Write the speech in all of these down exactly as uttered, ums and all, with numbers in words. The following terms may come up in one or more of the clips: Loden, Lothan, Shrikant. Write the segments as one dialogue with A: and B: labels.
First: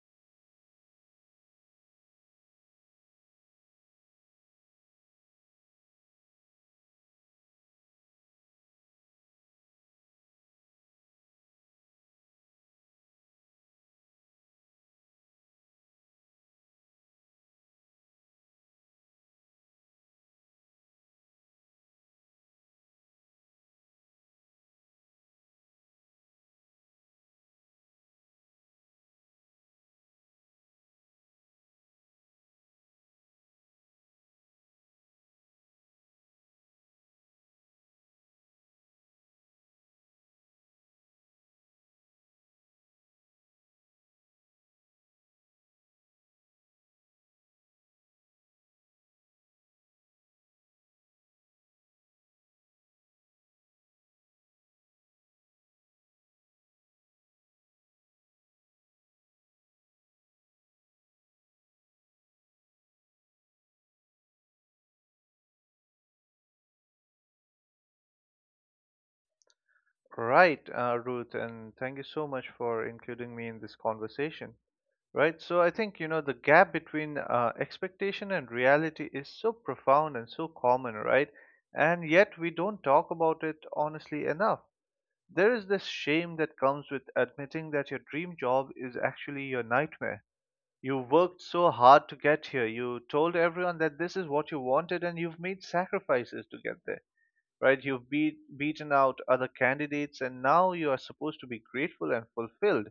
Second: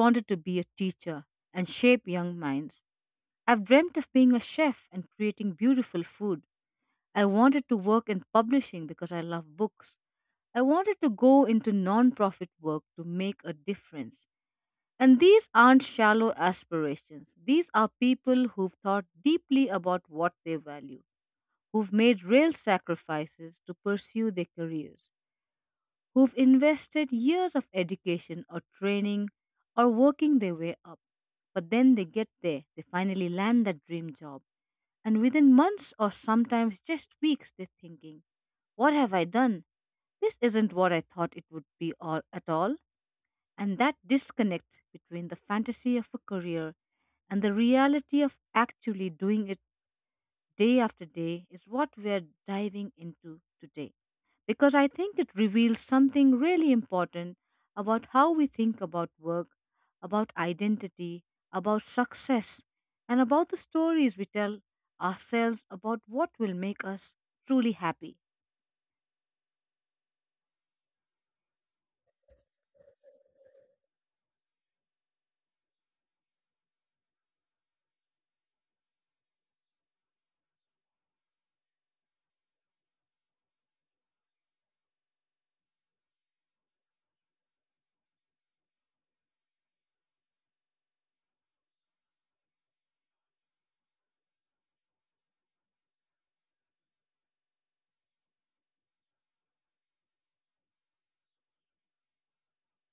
A: wanted to be a teacher and shape young minds. I've dreamt of being a chef and creating beautiful food. I wanted to work in publishing because I love books. I wanted to go into nonprofit work to make a difference. And these aren't shallow aspirations. These are people who've thought deeply about what they value, who've made real sacrifices to pursue their careers, who've invested years of education or training or working their way up. But then they get there, they finally land that dream job, and within months or sometimes just weeks, they're thinking, what have I done? This isn't what I thought it would be all, at all. And that disconnect between the fantasy of a career and the reality of actually doing it day after day is what we're diving into today, because I think it reveals something really important about how we think about work, about identity, about success, and about the stories we tell ourselves about what will make us truly happy.
B: Right, uh, Ruth, and thank you so much for including me in this conversation. Right, so I think you know the gap between uh, expectation and reality is so profound and so common, right? And yet we don't talk about it honestly enough. There is this shame that comes with admitting that your dream job is actually your nightmare. You worked so hard to get here, you told everyone that this is what you wanted, and you've made sacrifices to get there, right? You've beat, beaten out other candidates, and now you are supposed to be grateful and fulfilled.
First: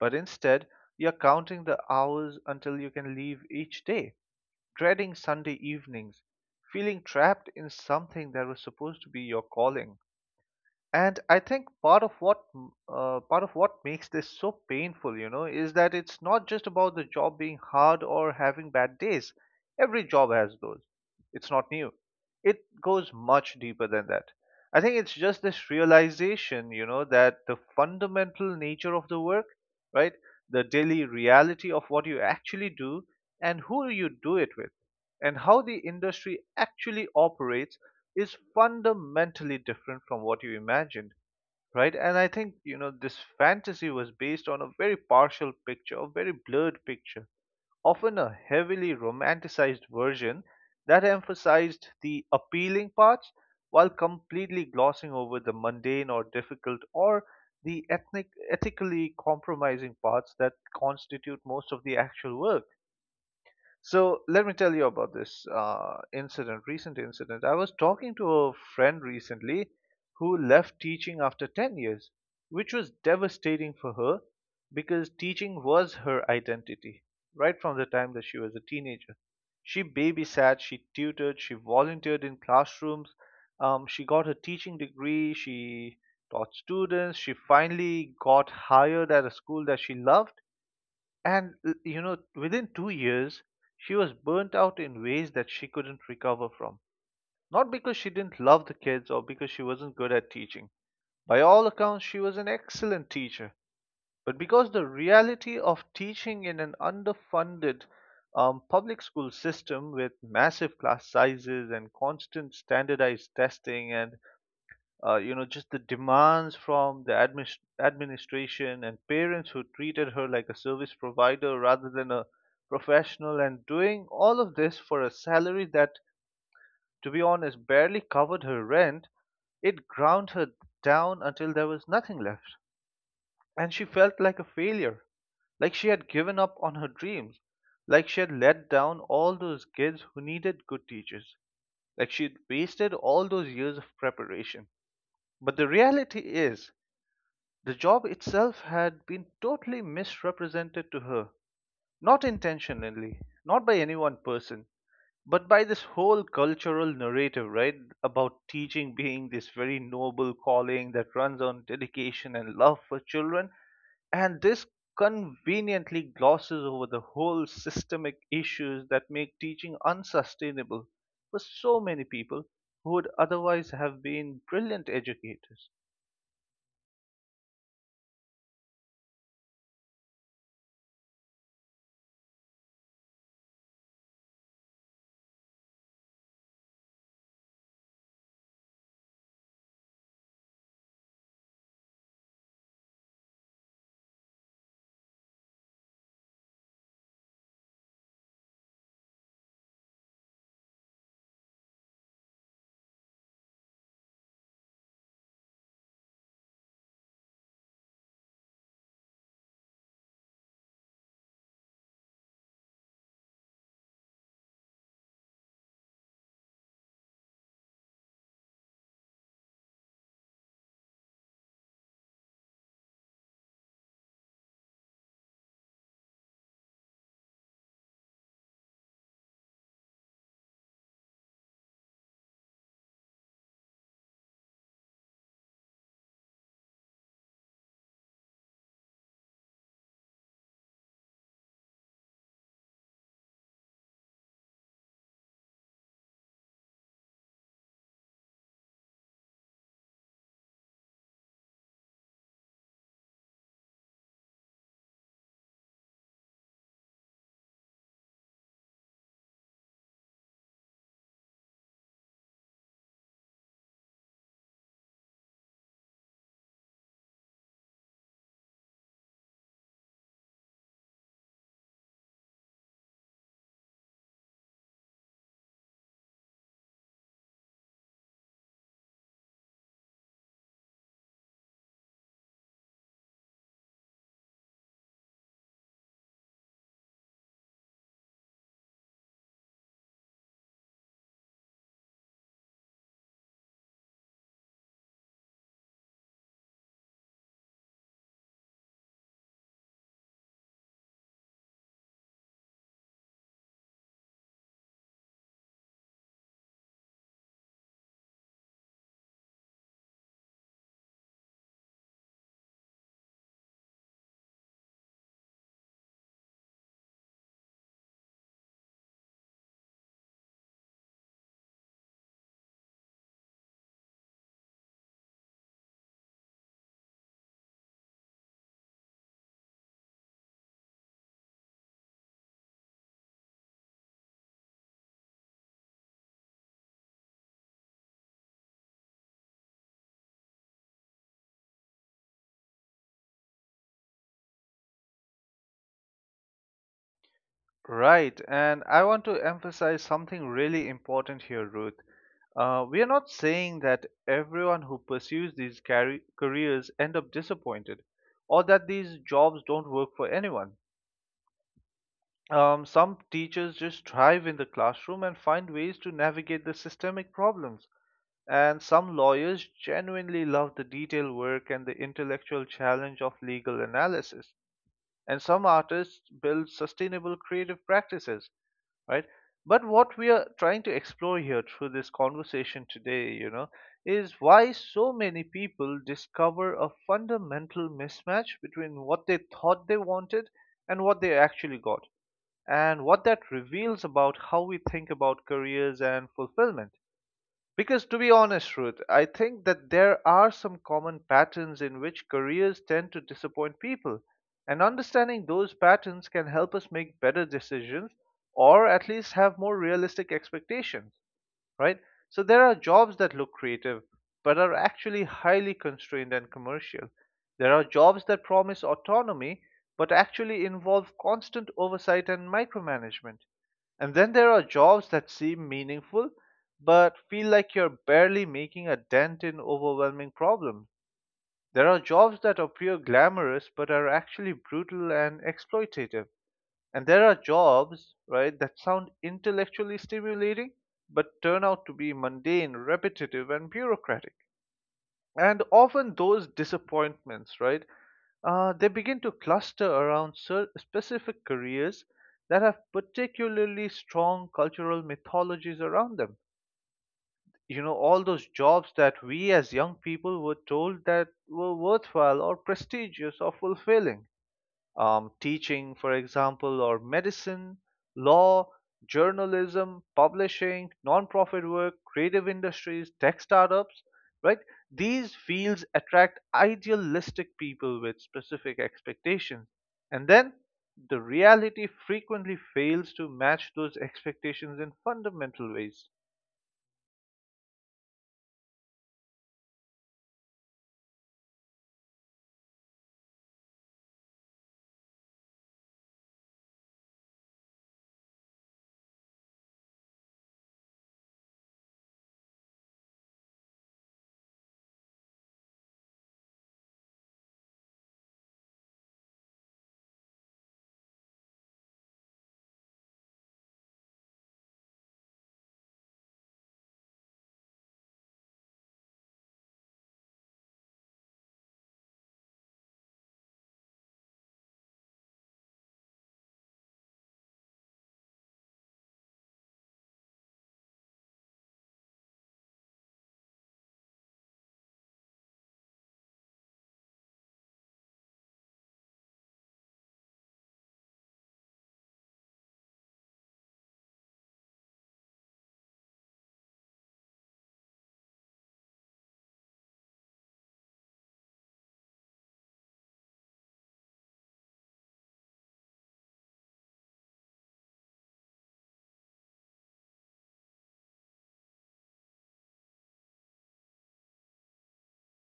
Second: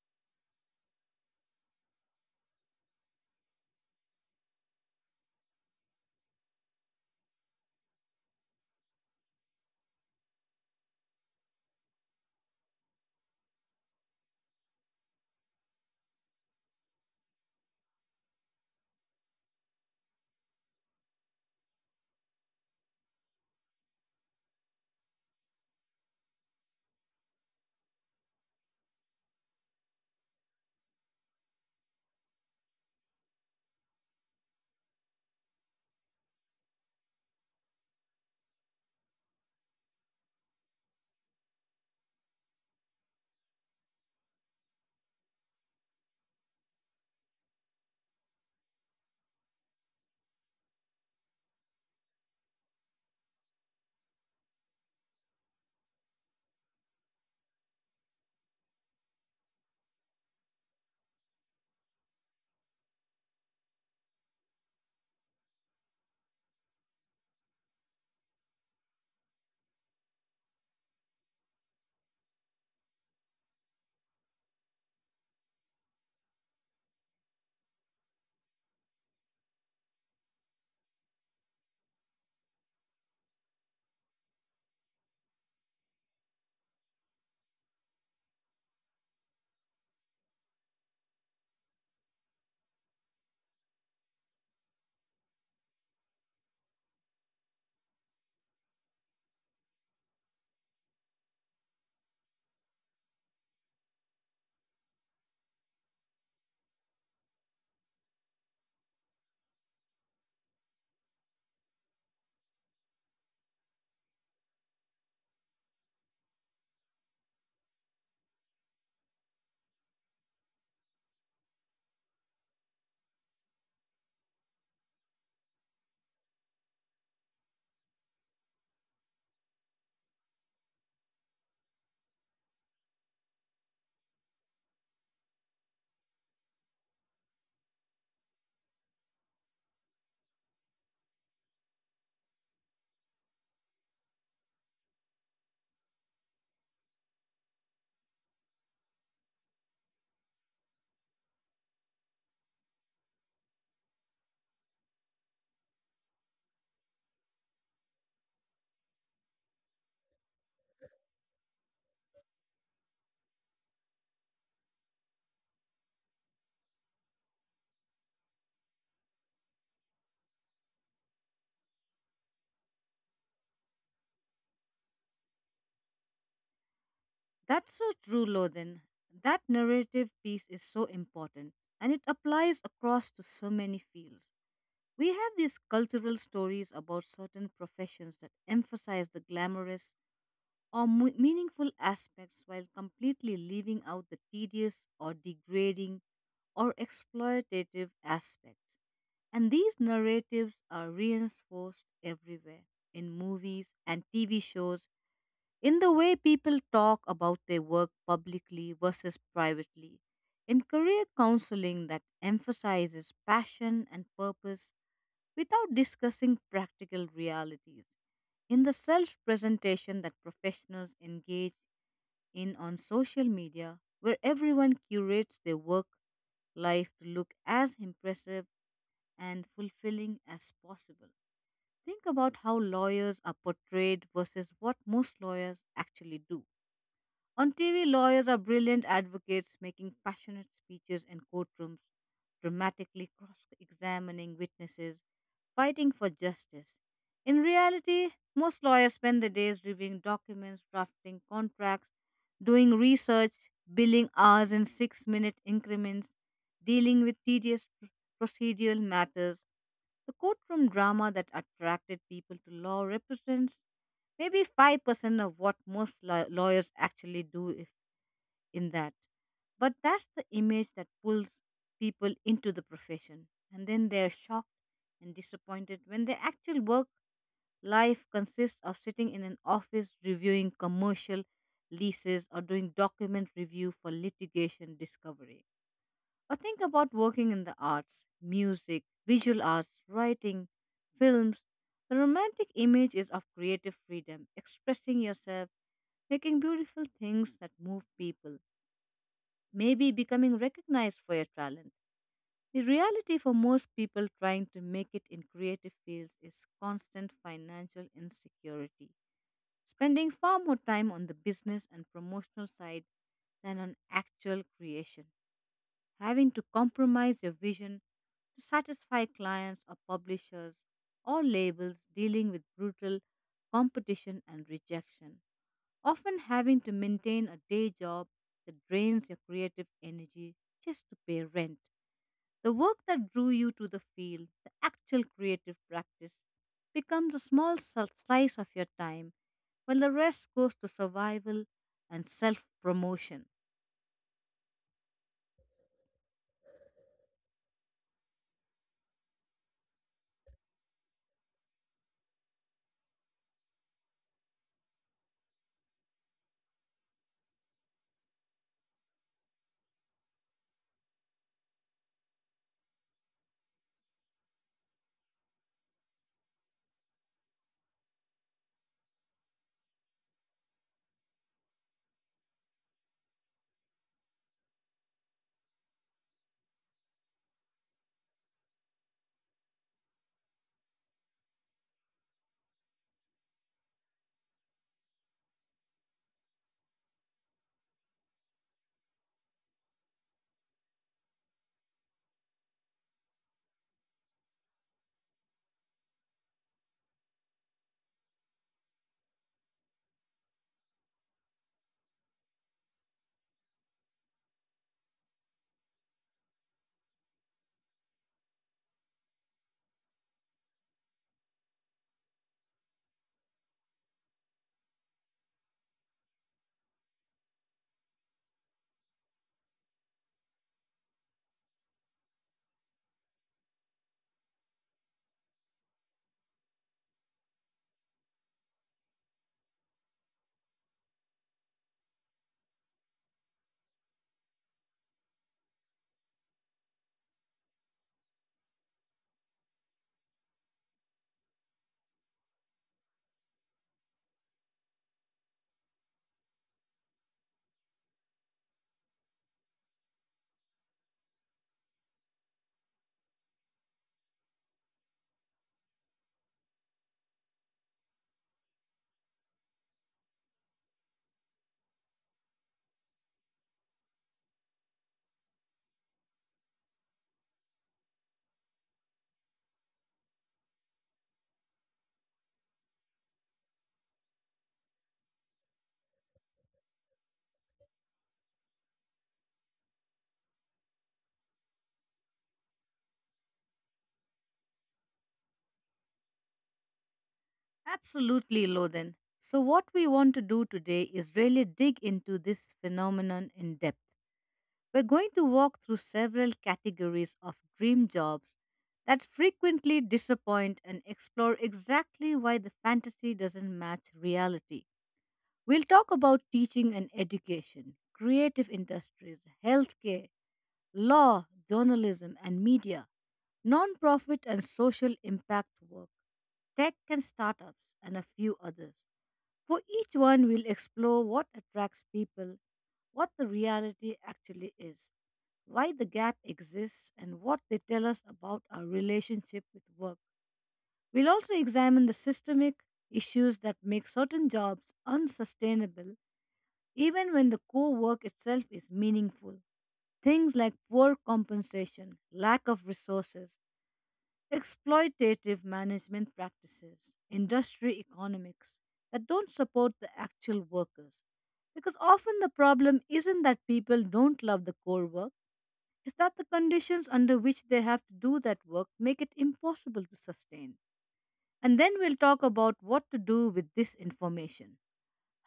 B: But instead, you're counting the hours until you can leave each day, dreading Sunday evenings, feeling trapped in something that was supposed to be your calling. And I think part of what m- uh, part of what makes this so painful, you know, is that it's not just about the job being hard or having bad days. Every job has those. It's not new. It goes much deeper than that. I think it's just this realization, you know, that the fundamental nature of the work, right? The daily reality of what you actually do and who you do it with and how the industry actually operates is fundamentally different from what you imagined, right? And I think, you know, this fantasy was based on a very partial picture, a very blurred picture, often a heavily romanticized version that emphasized the appealing parts while completely glossing over the mundane or difficult or the ethnic, ethically compromising parts that constitute most of the actual work. So let me tell you about this uh, incident, recent incident. I was talking to a friend recently who left teaching after ten years, which was devastating for her because teaching was her identity right from the time that she was a teenager. She babysat, she tutored, she volunteered in classrooms, um, she got her teaching degree, she taught students, she finally got hired at a school that she loved, and l- you know, within two years, she was burnt out in ways that she couldn't recover from. Not because she didn't love the kids or because she wasn't good at teaching. By all accounts, she was an excellent teacher. But because the reality of teaching in an underfunded um, public school system with massive class sizes and constant standardized testing and uh, you know, just the demands from the admis- administration and parents who treated her like a service provider rather than a professional, and doing all of this for a salary that, to be honest, barely covered her rent, it ground her down until there was nothing left. And she felt like a failure, like she had given up on her dreams, like she had let down all those kids who needed good teachers, like she had wasted all those years of preparation. But the reality is, the job itself had been totally misrepresented to her, not intentionally, not by any one person, but by this whole cultural narrative, right? About teaching being this very noble calling that runs on dedication and love for children. And this conveniently glosses over the whole systemic issues that make teaching unsustainable for so many people who would otherwise have been brilliant educators.
A: That's so true, Lothan. That narrative piece is so important, and it applies across to so many fields. We have these cultural stories about certain professions that emphasize the glamorous or mu- meaningful aspects while completely leaving out the tedious or degrading or exploitative aspects. And these narratives are reinforced everywhere, in movies and T V shows, in the way people talk about their work publicly versus privately, in career counseling that emphasizes passion and purpose without discussing practical realities, in the self presentation that professionals engage in on social media, where everyone curates their work life to look as impressive and fulfilling as possible. Think about how lawyers are portrayed versus what most lawyers actually do. On T V, lawyers are brilliant advocates making passionate speeches in courtrooms, dramatically cross examining witnesses, fighting for justice. In reality, most lawyers spend their days reviewing documents, drafting contracts, doing research, billing hours in six minute increments, dealing with tedious pr- procedural matters. The courtroom drama that attracted people to law represents maybe five percent of what most law- lawyers actually do, if in that. But that's the image that pulls people into the profession. And then they're shocked and disappointed when their actual work life consists of sitting in an office reviewing commercial leases or doing document review for litigation discovery. Or think about working in the arts, music, visual arts, writing, films. The romantic image is of creative freedom, expressing yourself, making beautiful things that move people, maybe becoming recognized for your talent. The reality for most people trying to make it in creative fields is constant financial insecurity, spending far more time on the business and promotional side than on actual creation, having to compromise your vision to satisfy clients or publishers or labels, dealing with brutal competition and rejection, often having to maintain a day job that drains your creative energy just to pay rent. The work that drew you to the field, the actual creative practice, becomes a small sl- slice of your time while the rest goes to survival and self promotion.
B: Right, and I want to emphasize something really important here, Ruth. Uh, we are not saying that everyone who pursues these carri- careers end up disappointed or that these jobs don't work for anyone. Um, some teachers just thrive in the classroom and find ways to navigate the systemic problems. And some lawyers genuinely love the detail work and the intellectual challenge of legal analysis, and some artists build sustainable creative practices, right? But what we are trying to explore here through this conversation today, you know, is why so many people discover a fundamental mismatch between what they thought they wanted and what they actually got, and what that reveals about how we think about careers and fulfillment. Because to be honest, Ruth, I think that there are some common patterns in which careers tend to disappoint people. And understanding those patterns can help us make better decisions, or at least have more realistic expectations, right? So there are jobs that look creative but are actually highly constrained and commercial. There are jobs that promise autonomy but actually involve constant oversight and micromanagement. And then there are jobs that seem meaningful but feel like you're barely making a dent in overwhelming problems. There are jobs that appear glamorous but are actually brutal and exploitative. And there are jobs, right, that sound intellectually stimulating but turn out to be mundane, repetitive, and bureaucratic. And often those disappointments, right, uh, they begin to cluster around cer- specific careers that have particularly strong cultural mythologies around them. You know, all those jobs that we as young people were told that were worthwhile or prestigious or fulfilling, um, teaching, for example, or medicine, law, journalism, publishing, non-profit work, creative industries, tech startups, right? These fields attract idealistic people with specific expectations. And then the reality frequently fails to match those expectations in fundamental ways.
A: Absolutely, Loden. So, what we want to do today is really dig into this phenomenon in depth. We're going to walk through several categories of dream jobs that frequently disappoint and explore exactly why the fantasy doesn't match reality. We'll talk about teaching and education, creative industries, healthcare, law, journalism and media, nonprofit and social impact work, tech and startups, and a few others. For each one, we'll explore what attracts people, what the reality actually is, why the gap exists, and what they tell us about our relationship with work. We'll also examine the systemic issues that make certain jobs unsustainable even when the co work itself is meaningful. Things like poor compensation, lack of resources, exploitative management practices, industry economics that don't support the actual workers. Because often the problem isn't that people don't love the core work, it's that the conditions under which they have to do that work make it impossible to sustain. And then we'll talk about what to do with this information.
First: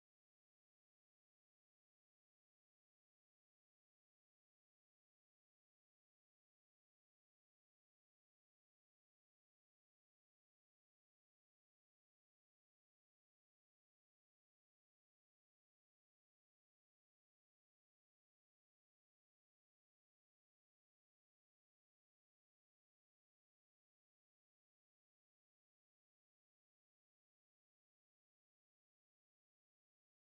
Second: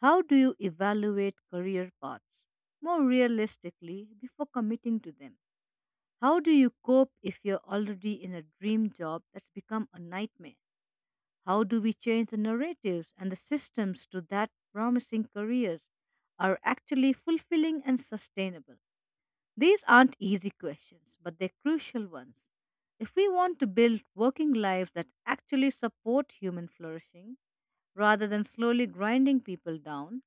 A: How do you evaluate career paths more realistically before committing to them? How do you cope if you're already in a dream job that's become a nightmare? How do we change the narratives and the systems to that promising careers are actually fulfilling and sustainable? These aren't easy questions, but they're crucial ones, if we want to build working lives that actually support human flourishing rather than slowly grinding people down.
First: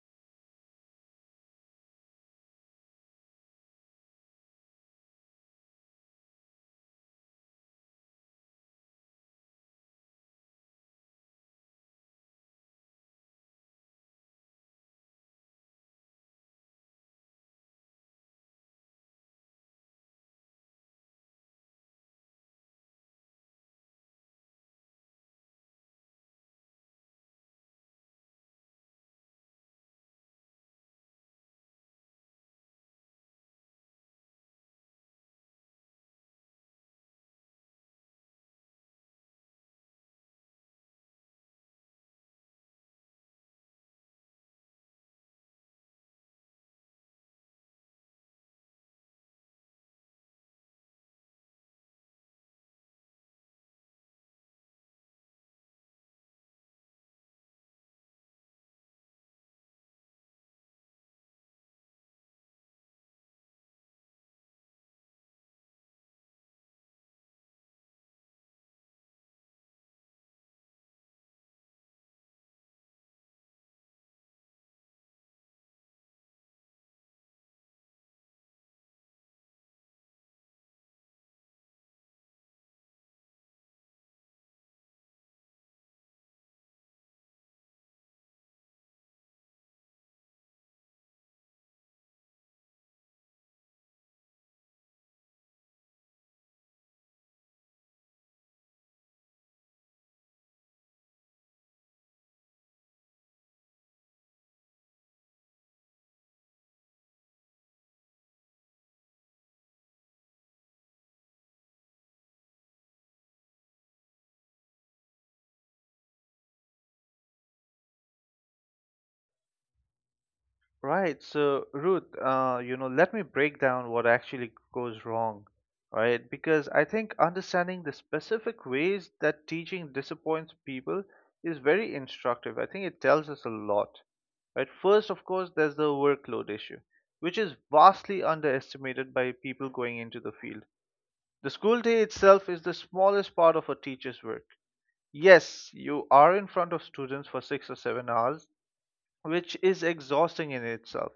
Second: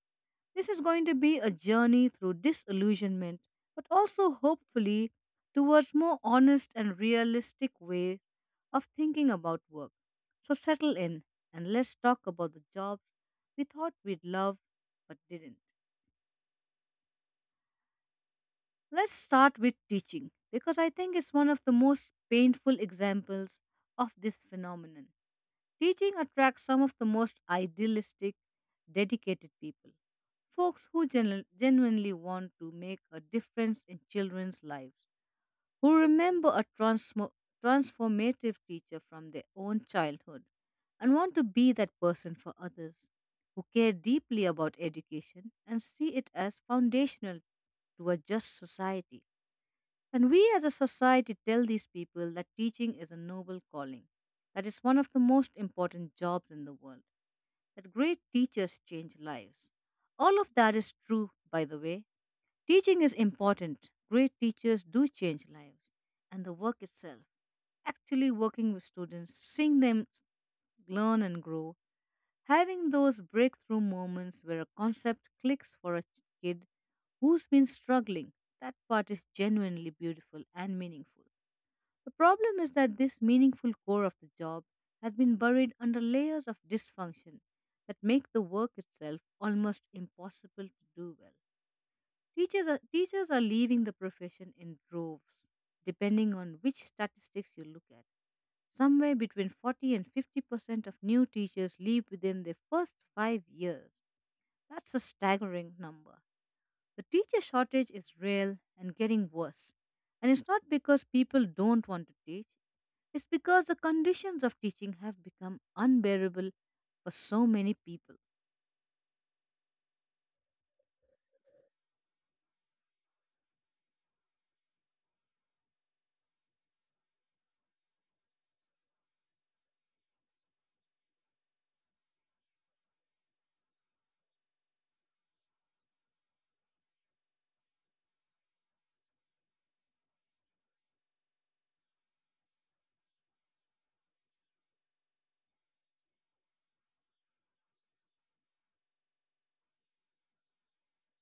A: This is going to be a journey through disillusionment, but also hopefully towards more honest and realistic ways of thinking about work. So settle in and let's talk about the jobs we thought we'd love but didn't. Let's start with teaching, because I think it's one of the most painful examples of this phenomenon. Teaching attracts some of the most idealistic, dedicated people. Folks who genu- genuinely want to make a difference in children's lives, who remember a transmo- transformative teacher from their own childhood and want to be that person for others, who care deeply about education and see it as foundational to a just society. And we as a society tell these people that teaching is a noble calling, that is one of the most important jobs in the world, that great teachers change lives. All of that is true, by the way. Teaching is important. Great teachers do change lives. And the work itself, actually working with students, seeing them s- learn and grow, having those breakthrough moments where a concept clicks for a ch- kid who's been struggling, that part is genuinely beautiful and meaningful. The problem is that this meaningful core of the job has been buried under layers of dysfunction that make the work itself almost impossible to do well. Teachers are, teachers are leaving the profession in droves. Depending on which statistics you look at, somewhere between forty and fifty percent of new teachers leave within their first five years. That's a staggering number. The teacher shortage is real and getting worse. And it's not because people don't want to teach, it's because the conditions of teaching have become unbearable for so many people.
B: Right. So, Ruth, uh, you know, let me break down what actually goes wrong, right? Because I think understanding the specific ways that teaching disappoints people is very instructive. I think it tells us a lot, right? First, of course, there's the workload issue, which is vastly underestimated by people going into the field. The school day itself is the smallest part of a teacher's work. Yes, you are in front of students for six or seven hours, which is exhausting in itself.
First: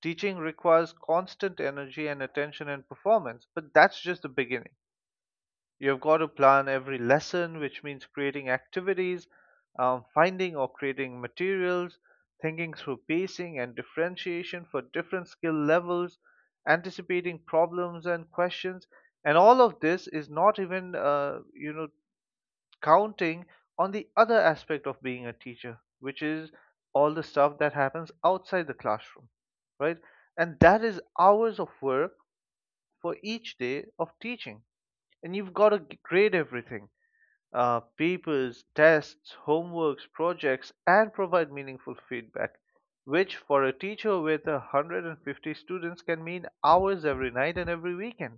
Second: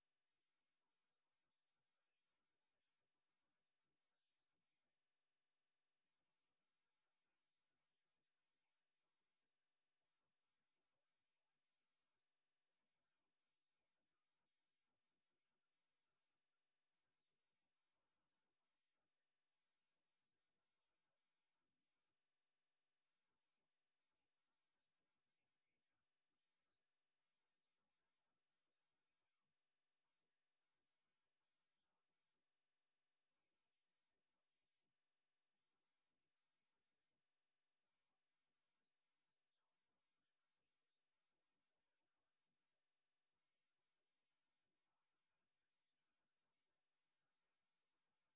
B: Teaching requires constant energy and attention and performance, but that's just the beginning. You've got to plan every lesson, which means creating activities, um, finding or creating materials, thinking through pacing and differentiation for different skill levels, anticipating problems and questions. And all of this is not even, uh, you know, counting on the other aspect of being a teacher, which is all the stuff that happens outside the classroom, right? And that is hours of work for each day of teaching. And you've got to grade everything, uh, papers, tests, homeworks, projects, and provide meaningful feedback, which for a teacher with one hundred fifty students can mean hours every night and every weekend.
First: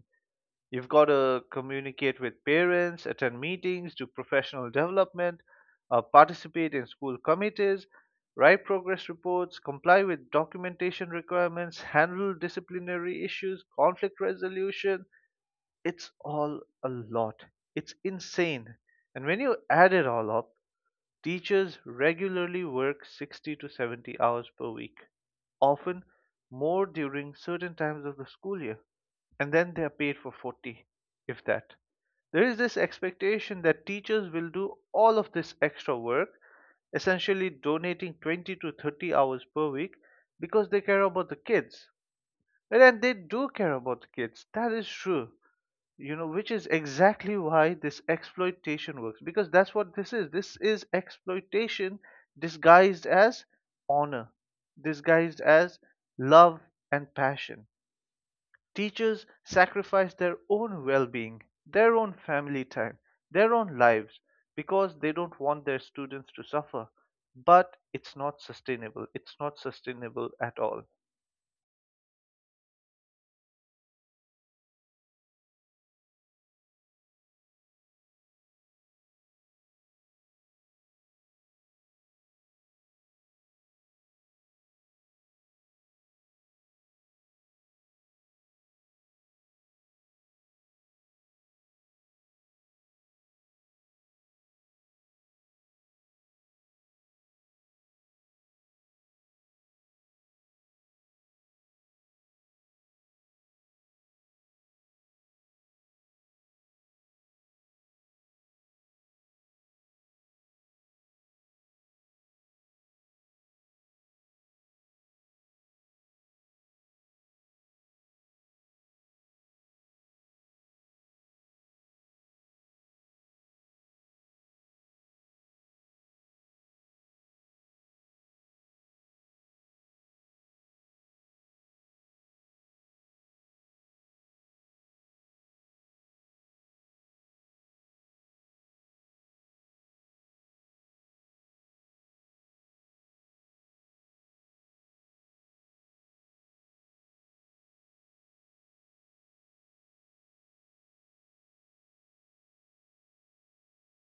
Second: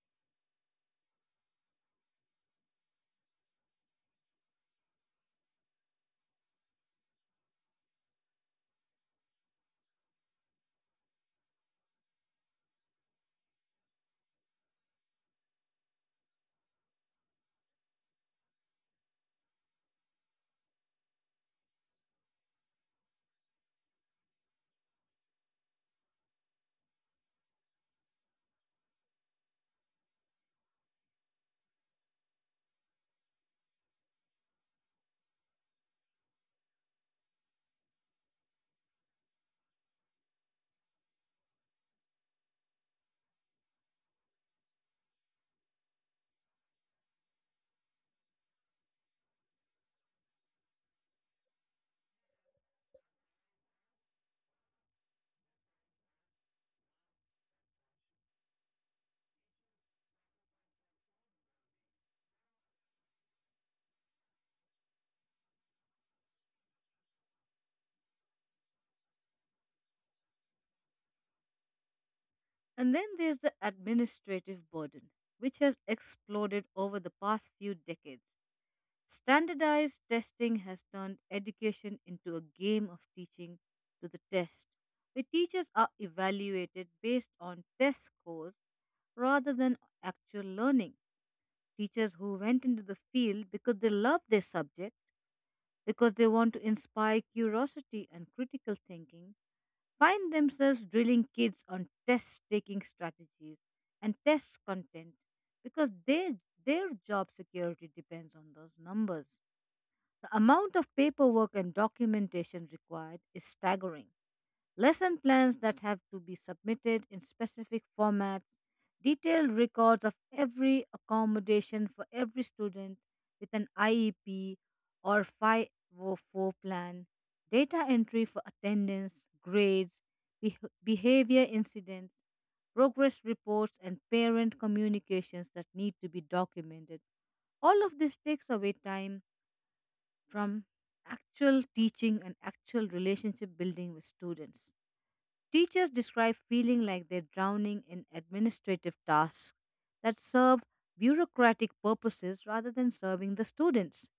B: You've got to communicate with parents, attend meetings, do professional development, uh, participate in school committees, write progress reports, comply with documentation requirements, handle disciplinary issues, conflict resolution. It's all a lot. It's insane. And when you add it all up, teachers regularly work sixty to seventy hours per week, often more during certain times of the school year, and then they are paid for forty, if that. There is this expectation that teachers will do all of this extra work, essentially donating twenty to thirty hours per week because they care about the kids. And then they do care about the kids, that is true, you know, which is exactly why this exploitation works. Because that's what this is, this is exploitation disguised as honor, disguised as love and passion. Teachers sacrifice their own well being, their own family time, their own lives because they don't want their students to suffer. But it's not sustainable. It's not sustainable at all.
A: And then there's the administrative burden, which has exploded over the past few decades. Standardized testing has turned education into a game of teaching to the test, where teachers are evaluated based on test scores rather than actual learning. Teachers who went into the field because they love their subject, because they want to inspire curiosity and critical thinking, find themselves drilling kids on test taking strategies and test content because they, their job security depends on those numbers. The amount of paperwork and documentation required is staggering. Lesson plans that have to be submitted in specific formats, detailed records of every accommodation for every student with an I E P or five oh four plan, data entry for attendance, grades, beh- behavior incidents, progress reports, and parent communications that need to be documented. All of this takes away time from actual teaching and actual relationship building with students. Teachers describe feeling like they're drowning in administrative tasks that serve bureaucratic purposes rather than serving the students.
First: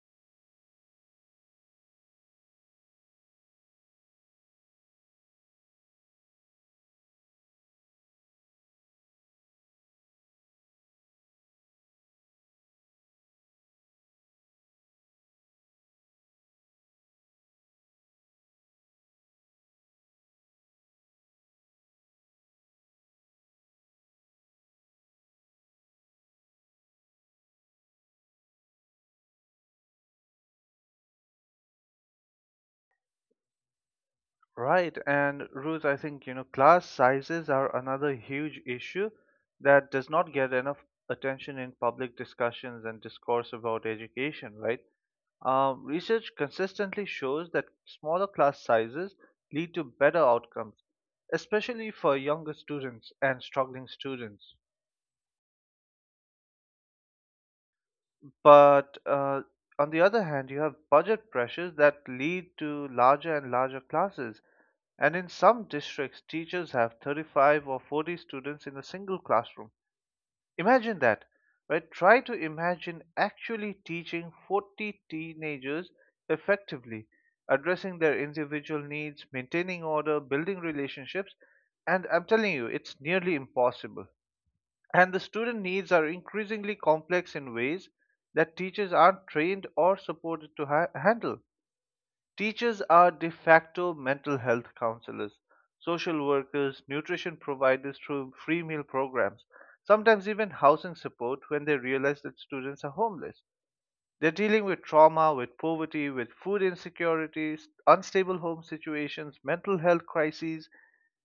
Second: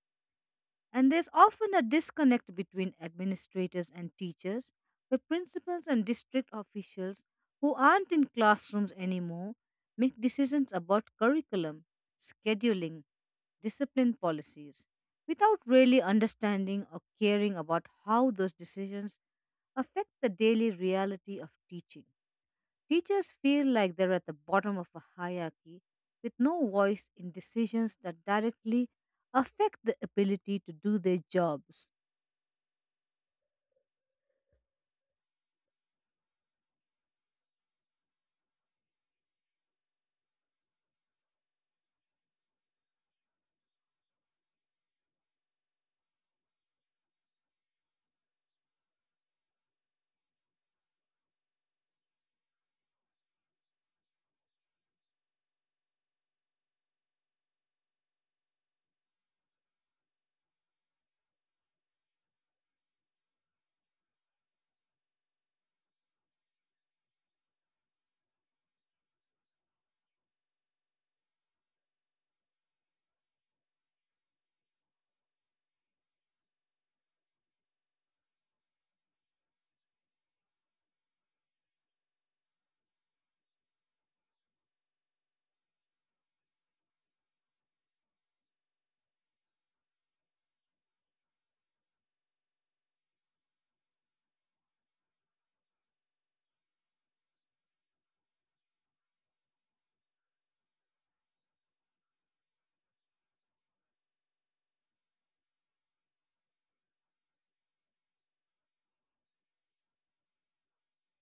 A: And there's often a disconnect between administrators and teachers, where principals and district officials who aren't in classrooms anymore make decisions about curriculum, scheduling, discipline policies, without really understanding or caring about how those decisions affect the daily reality of teaching. Teachers feel like they're at the bottom of a hierarchy with no voice in decisions that directly affect the ability to do their jobs.
B: Right. And Ruth, I think, you know, class sizes are another huge issue that does not get enough attention in public discussions and discourse about education, right? Um, research consistently shows that smaller class sizes lead to better outcomes, especially for younger students and struggling students. But uh, on the other hand, you have budget pressures that lead to larger and larger classes. And in some districts, teachers have thirty-five or forty students in a single classroom. Imagine that, right? Try to imagine actually teaching forty teenagers effectively, addressing their individual needs, maintaining order, building relationships, and I'm telling you, it's nearly impossible. And the student needs are increasingly complex in ways that teachers aren't trained or supported to ha- handle. Teachers are de facto mental health counselors, social workers, nutrition providers through free meal programs, sometimes even housing support when they realize that students are homeless. They're dealing with trauma, with poverty, with food insecurities, unstable home situations, mental health crises,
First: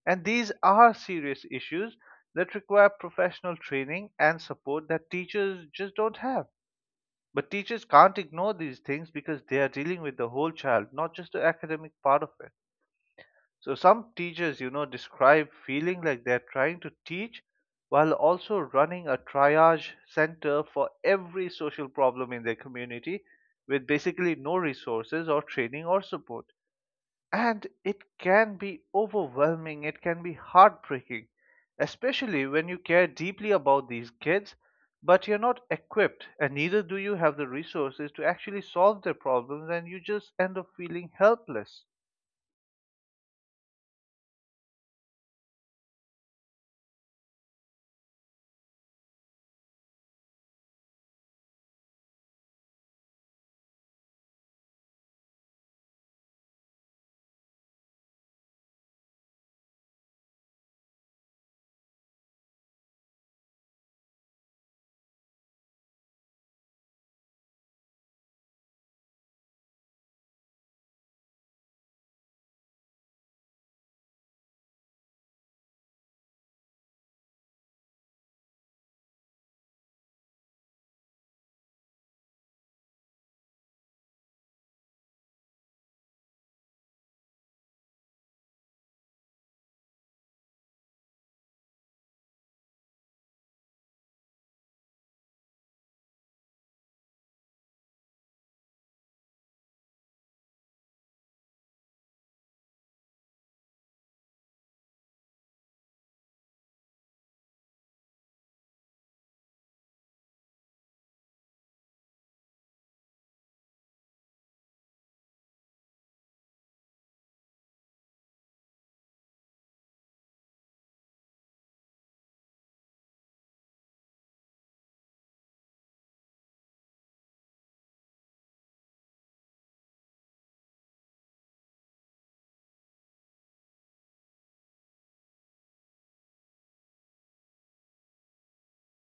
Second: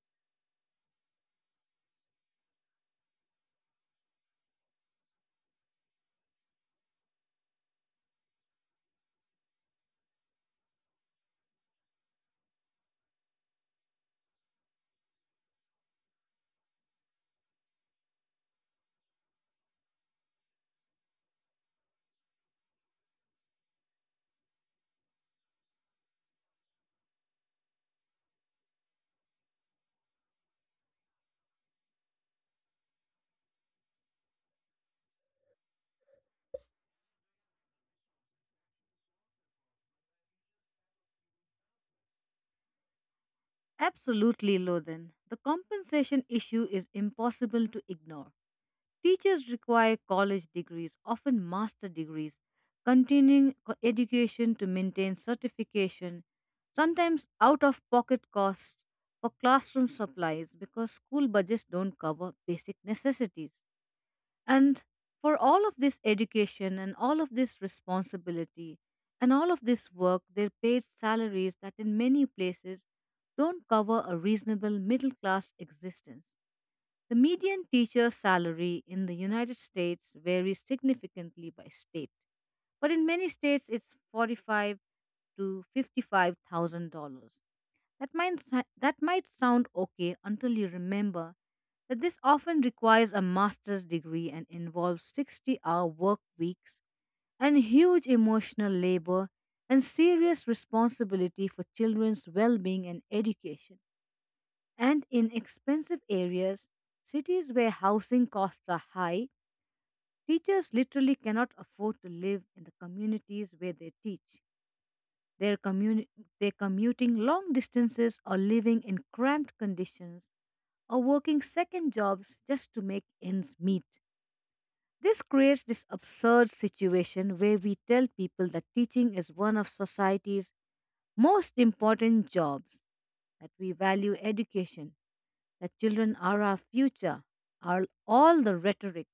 B: and these are serious issues that require professional training and support that teachers just don't have. But teachers can't ignore these things because they are dealing with the whole child, not just the academic part of it. So some teachers, you know, describe feeling like they're trying to teach while also running a triage center for every social problem in their community with basically no resources or training or support. And it can be overwhelming, it can be heartbreaking, especially when you care deeply about these kids, but you're not equipped and neither do you have the resources to actually solve their problems, and you just end up feeling helpless.
A: Absolutely, Lothan. The compensation issue is impossible to ignore. Teachers require college degrees, often master degrees, continuing co- education to maintain certification, sometimes out of pocket costs for classroom supplies because school budgets don't cover basic necessities. And for all of this education and all of this responsibility and all of this work, they're paid salaries that in many places don't cover a reasonable middle class existence. The median teacher salary in the United States varies significantly by state, but in many states it's forty-five to fifty-five thousand dollars. That might, si- that might sound okay until you remember that this often requires a master's degree and involves sixty hour work weeks and huge emotional labor and serious responsibility for children's well being and education. And in expensive areas, cities where housing costs are high, teachers literally cannot afford to live in the communities where they teach. They're, communi- they're commuting long distances or living in cramped conditions or working second jobs just to make ends meet. This creates this absurd situation where we tell people that teaching is one of society's most important jobs, that we value education, that children are our future, are all the rhetoric.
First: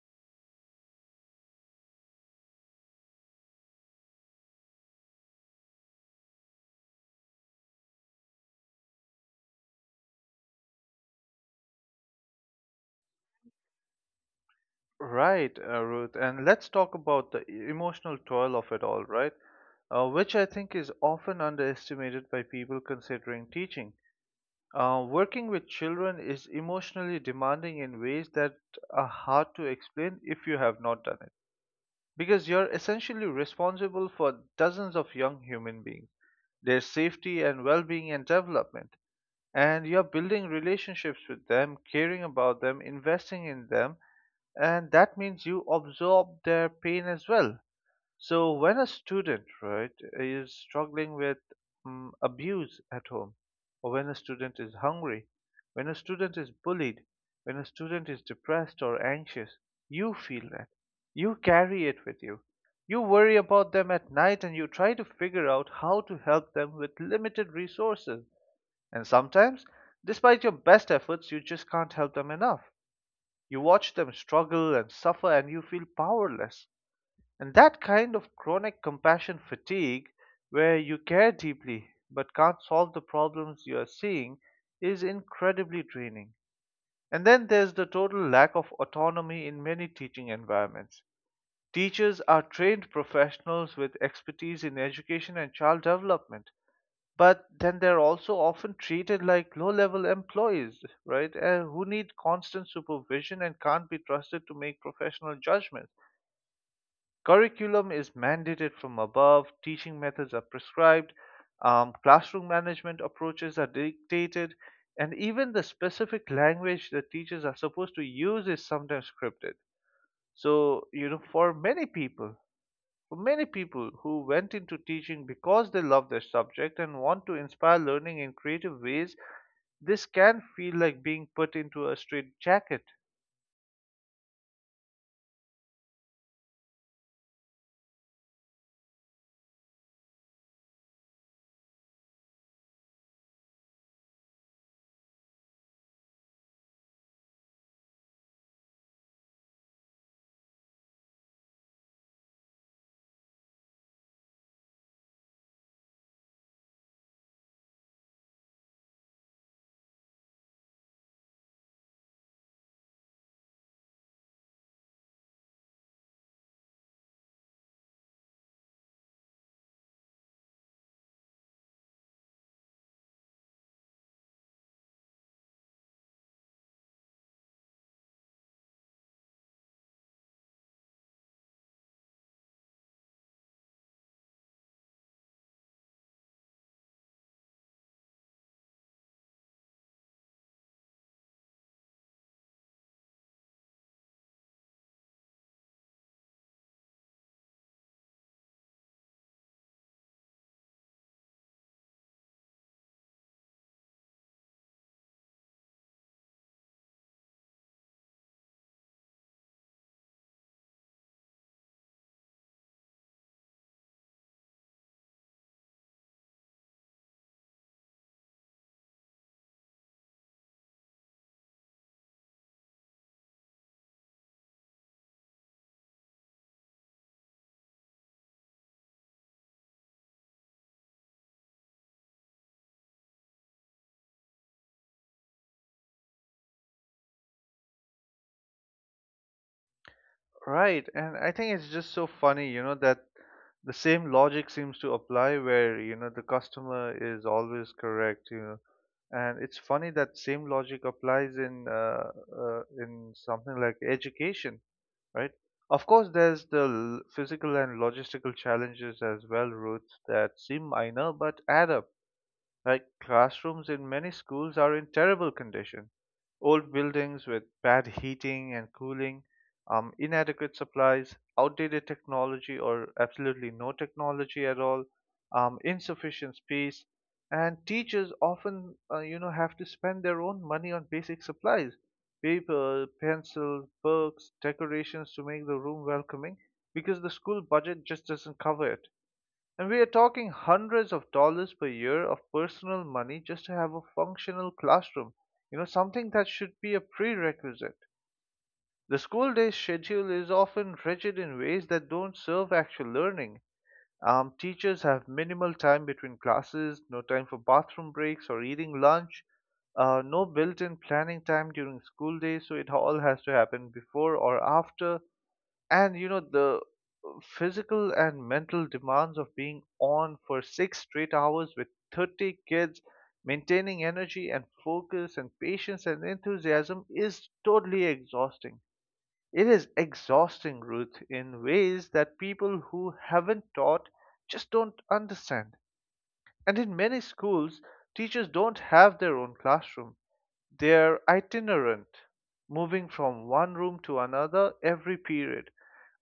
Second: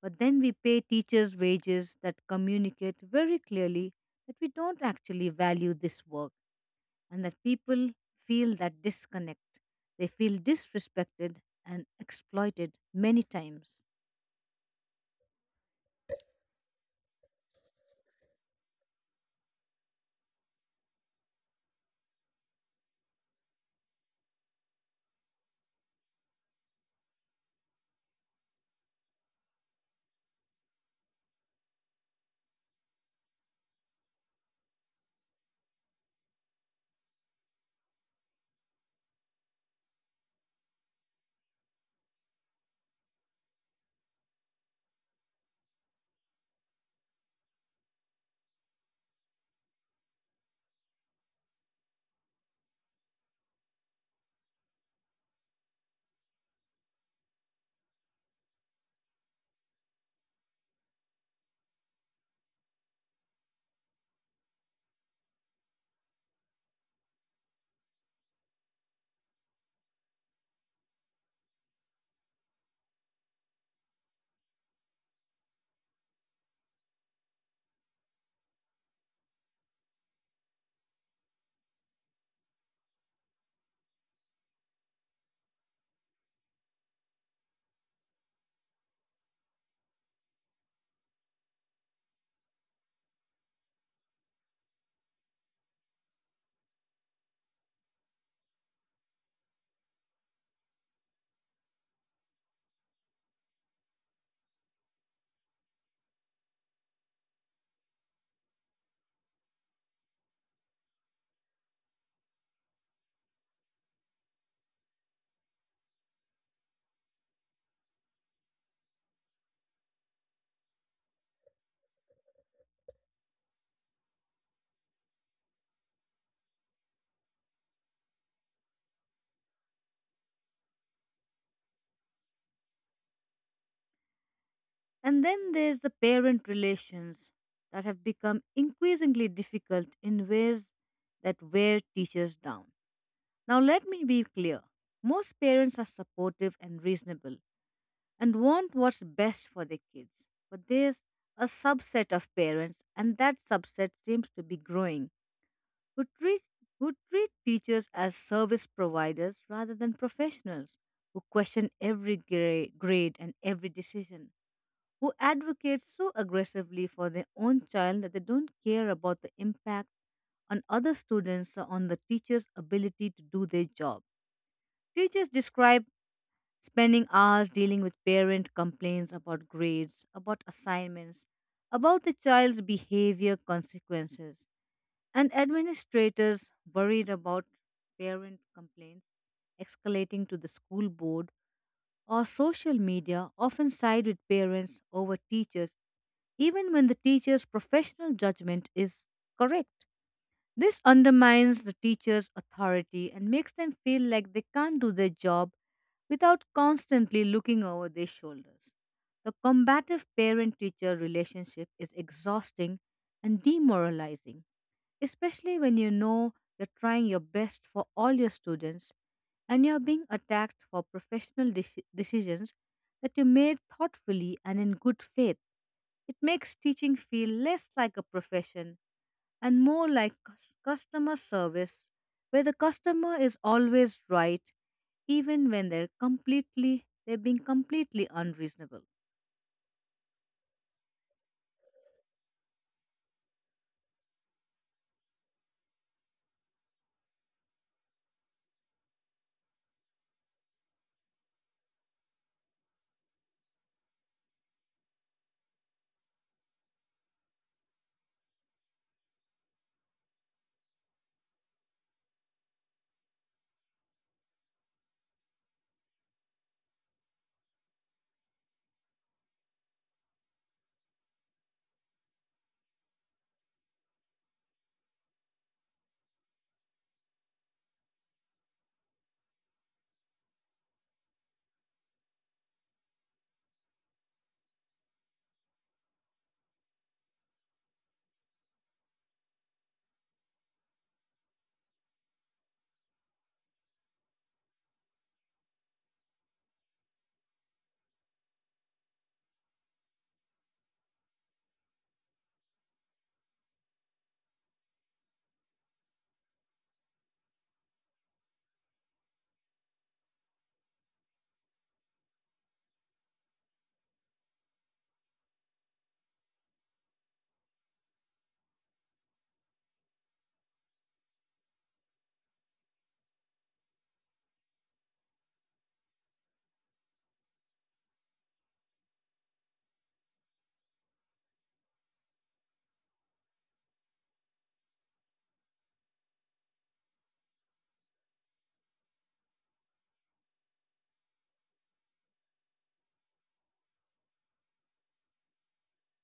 A: But then we pay teachers wages that communicate very clearly that we don't actually value this work and that people feel that disconnect. They feel disrespected and exploited many times.
B: Right, uh, Ruth. And let's talk about the e- emotional toil of it all, right? Uh, which I think is often underestimated by people considering teaching. Uh, working with children is emotionally demanding in ways that are hard to explain if you have not done it. Because you're essentially responsible for dozens of young human beings, their safety and well being and development. And you're building relationships with them, caring about them, investing in them, and that means you absorb their pain as well, so when a student, right, is struggling with um, abuse at home, or when a student is hungry, when a student is bullied, when a student is depressed or anxious, you feel that. You carry it with you. You worry about them at night and you try to figure out how to help them with limited resources. And sometimes, despite your best efforts, you just can't help them enough. You watch them struggle and suffer and you feel powerless. And that kind of chronic compassion fatigue, where you care deeply but can't solve the problems you are seeing, is incredibly draining. And then there's the total lack of autonomy in many teaching environments. Teachers are trained professionals with expertise in education and child development, but then they're also often treated like low level employees, right? Uh, who need constant supervision and can't be trusted to make professional judgments. Curriculum is mandated from above, teaching methods are prescribed, um, classroom management approaches are dictated, and even the specific language that teachers are supposed to use is sometimes scripted. So, you know, for many people, for many people who went into teaching because they love their subject and want to inspire learning in creative ways, this can feel like being put into a straitjacket.
A: And then there's the parent relations that have become increasingly difficult in ways that wear teachers down. Now, let me be clear, most parents are supportive and reasonable and want what's best for their kids, but there's a subset of parents, and that subset seems to be growing, who treat, who treat teachers as service providers rather than professionals, who question every gra- grade and every decision, who advocate so aggressively for their own child that they don't care about the impact on other students or on the teacher's ability to do their job. Teachers describe spending hours dealing with parent complaints about grades, about assignments, about the child's behavior consequences, and administrators worried about parent complaints escalating to the school board or social media often side with parents over teachers even when the teacher's professional judgment is correct. This undermines the teacher's authority and makes them feel like they can't do their job without constantly looking over their shoulders. The combative parent teacher relationship is exhausting and demoralizing, especially when you know you're trying your best for all your students and you're being attacked for professional deci- decisions that you made thoughtfully and in good faith. It makes teaching feel less like a profession and more like cus- customer service, where the customer is always right, even when they're completely they're being completely unreasonable.
B: Right, and I think it's just so funny, you know, that the same logic seems to apply where, you know, the customer is always correct, you know. And it's funny that same logic applies in uh, uh, in something like education, right? Of course, there's the l- physical and logistical challenges as well, Ruth, that seem minor but add up. Like classrooms in many schools are in terrible condition. Old buildings with bad heating and cooling, um, inadequate supplies, outdated technology or absolutely no technology at all, um, insufficient space, and teachers often, uh, you know, have to spend their own money on basic supplies, paper, pencils, books, decorations to make the room welcoming because the school budget just doesn't cover it. And we are talking hundreds of dollars per year of personal money just to have a functional classroom, you know, something that should be a prerequisite. The school day schedule is often rigid in ways that don't serve actual learning. Um, teachers have minimal time between classes, no time for bathroom breaks or eating lunch, uh, no built in planning time during school day, so it all has to happen before or after. And you know, the uh, physical and mental demands of being on for six straight hours with thirty kids maintaining energy and focus and patience and enthusiasm is totally exhausting. It is exhausting, Ruth, in ways that people who haven't taught just don't understand. And in many schools teachers don't have their own classroom. They're itinerant, moving from one room to another every period,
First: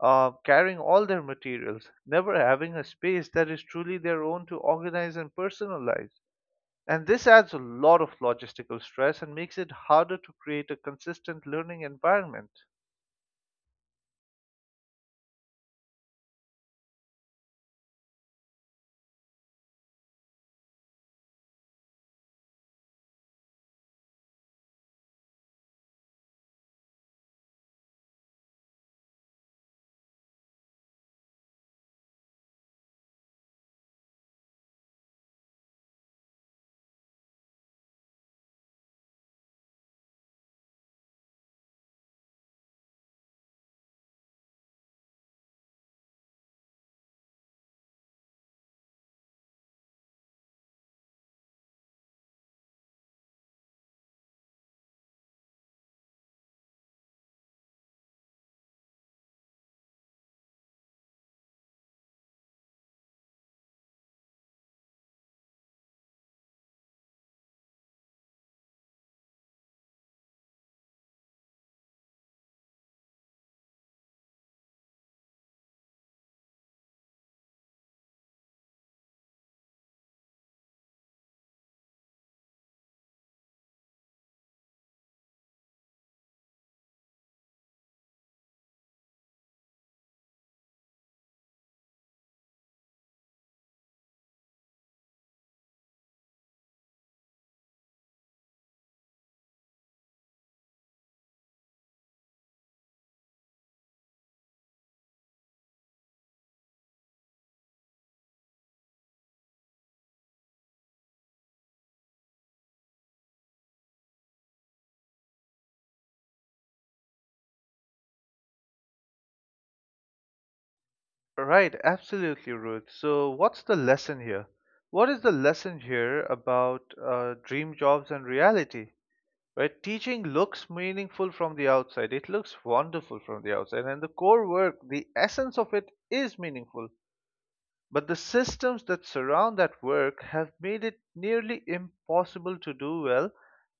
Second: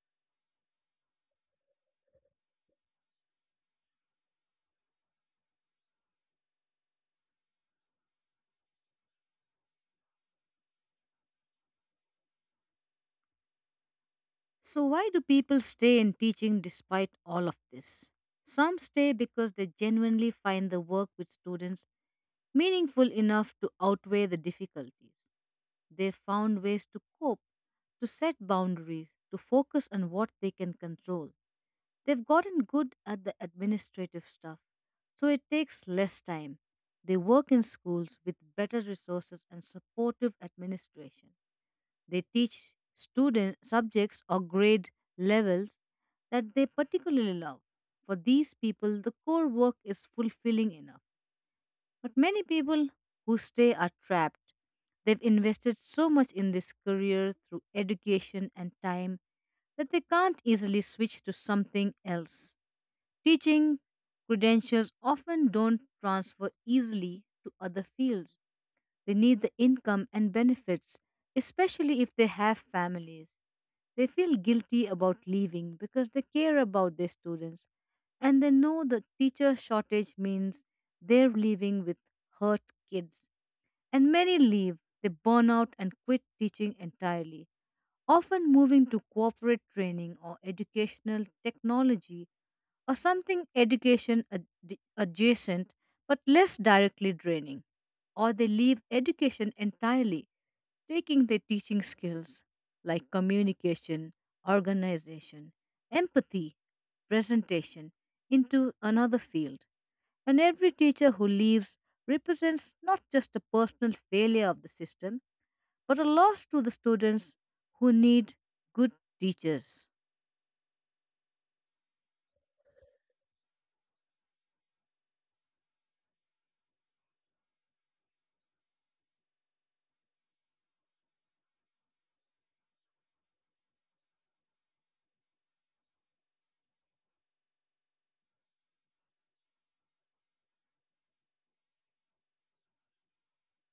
B: uh, carrying all their materials, never having a space that is truly their own to organize and personalize. And this adds a lot of logistical stress and makes it harder to create a consistent learning environment.
A: So why do people stay in teaching despite all of this? Some stay because they genuinely find the work with students meaningful enough to outweigh the difficulties. They found ways to cope, to set boundaries, to focus on what they can control. They've gotten good at the administrative stuff, so it takes less time. They work in schools with better resources and supportive administration. They teach student subjects or grade levels that they particularly love. For these people, the core work is fulfilling enough. But many people who stay are trapped. They've invested so much in this career through education and time that they can't easily switch to something else. Teaching credentials often don't transfer easily to other fields. They need the income and benefits, especially if they have families. They feel guilty about leaving because they care about their students and they know the teacher shortage means they're leaving with hurt kids. And many leave, they burn out and quit teaching entirely, often moving to corporate training or educational technology or something education ad- adjacent but less directly draining. Or they leave education entirely, taking their teaching skills like communication, organization, empathy, presentation into another field. And every teacher who leaves represents not just a personal failure of the system, but a loss to the students who need good teachers.
B: Right, absolutely, Ruth. So, what's the lesson here? What is the lesson here about uh, dream jobs and reality? Right, teaching looks meaningful from the outside, it looks wonderful from the outside, and the core work, the essence of it, is meaningful, but the systems that surround that work have made it nearly impossible to do well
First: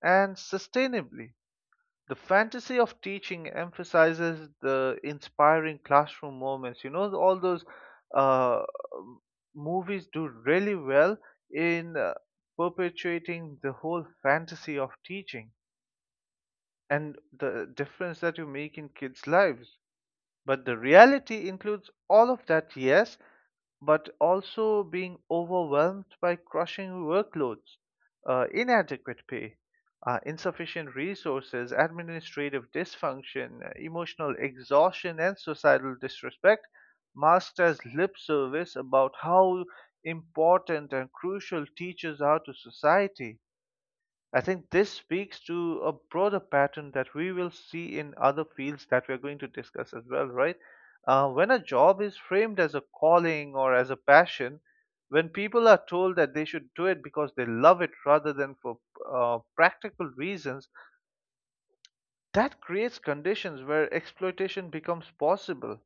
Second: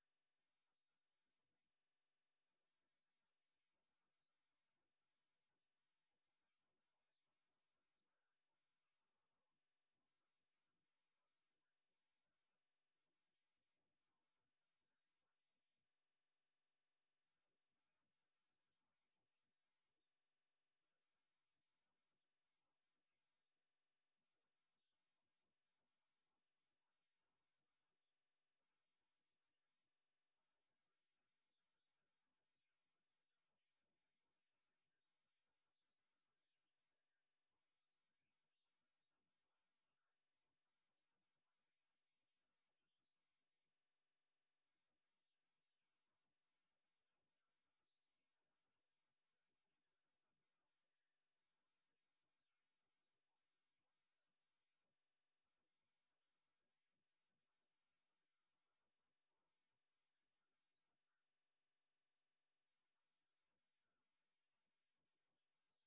B: and sustainably. The fantasy of teaching emphasizes the inspiring classroom moments, you know, all those uh, movies do really well in uh, perpetuating the whole fantasy of teaching and the difference that you make in kids' lives. But the reality includes all of that, yes, but also being overwhelmed by crushing workloads, uh, inadequate pay, uh, insufficient resources, administrative dysfunction, uh, emotional exhaustion, and societal disrespect, masked as lip service about how important and crucial teachers are to society. I think this speaks to a broader pattern that we will see in other fields that we're going to discuss as well, right? Uh, when a job is framed as a calling or as a passion, when people are told that they should do it because they love it rather than for uh, practical reasons, that creates conditions where exploitation becomes possible.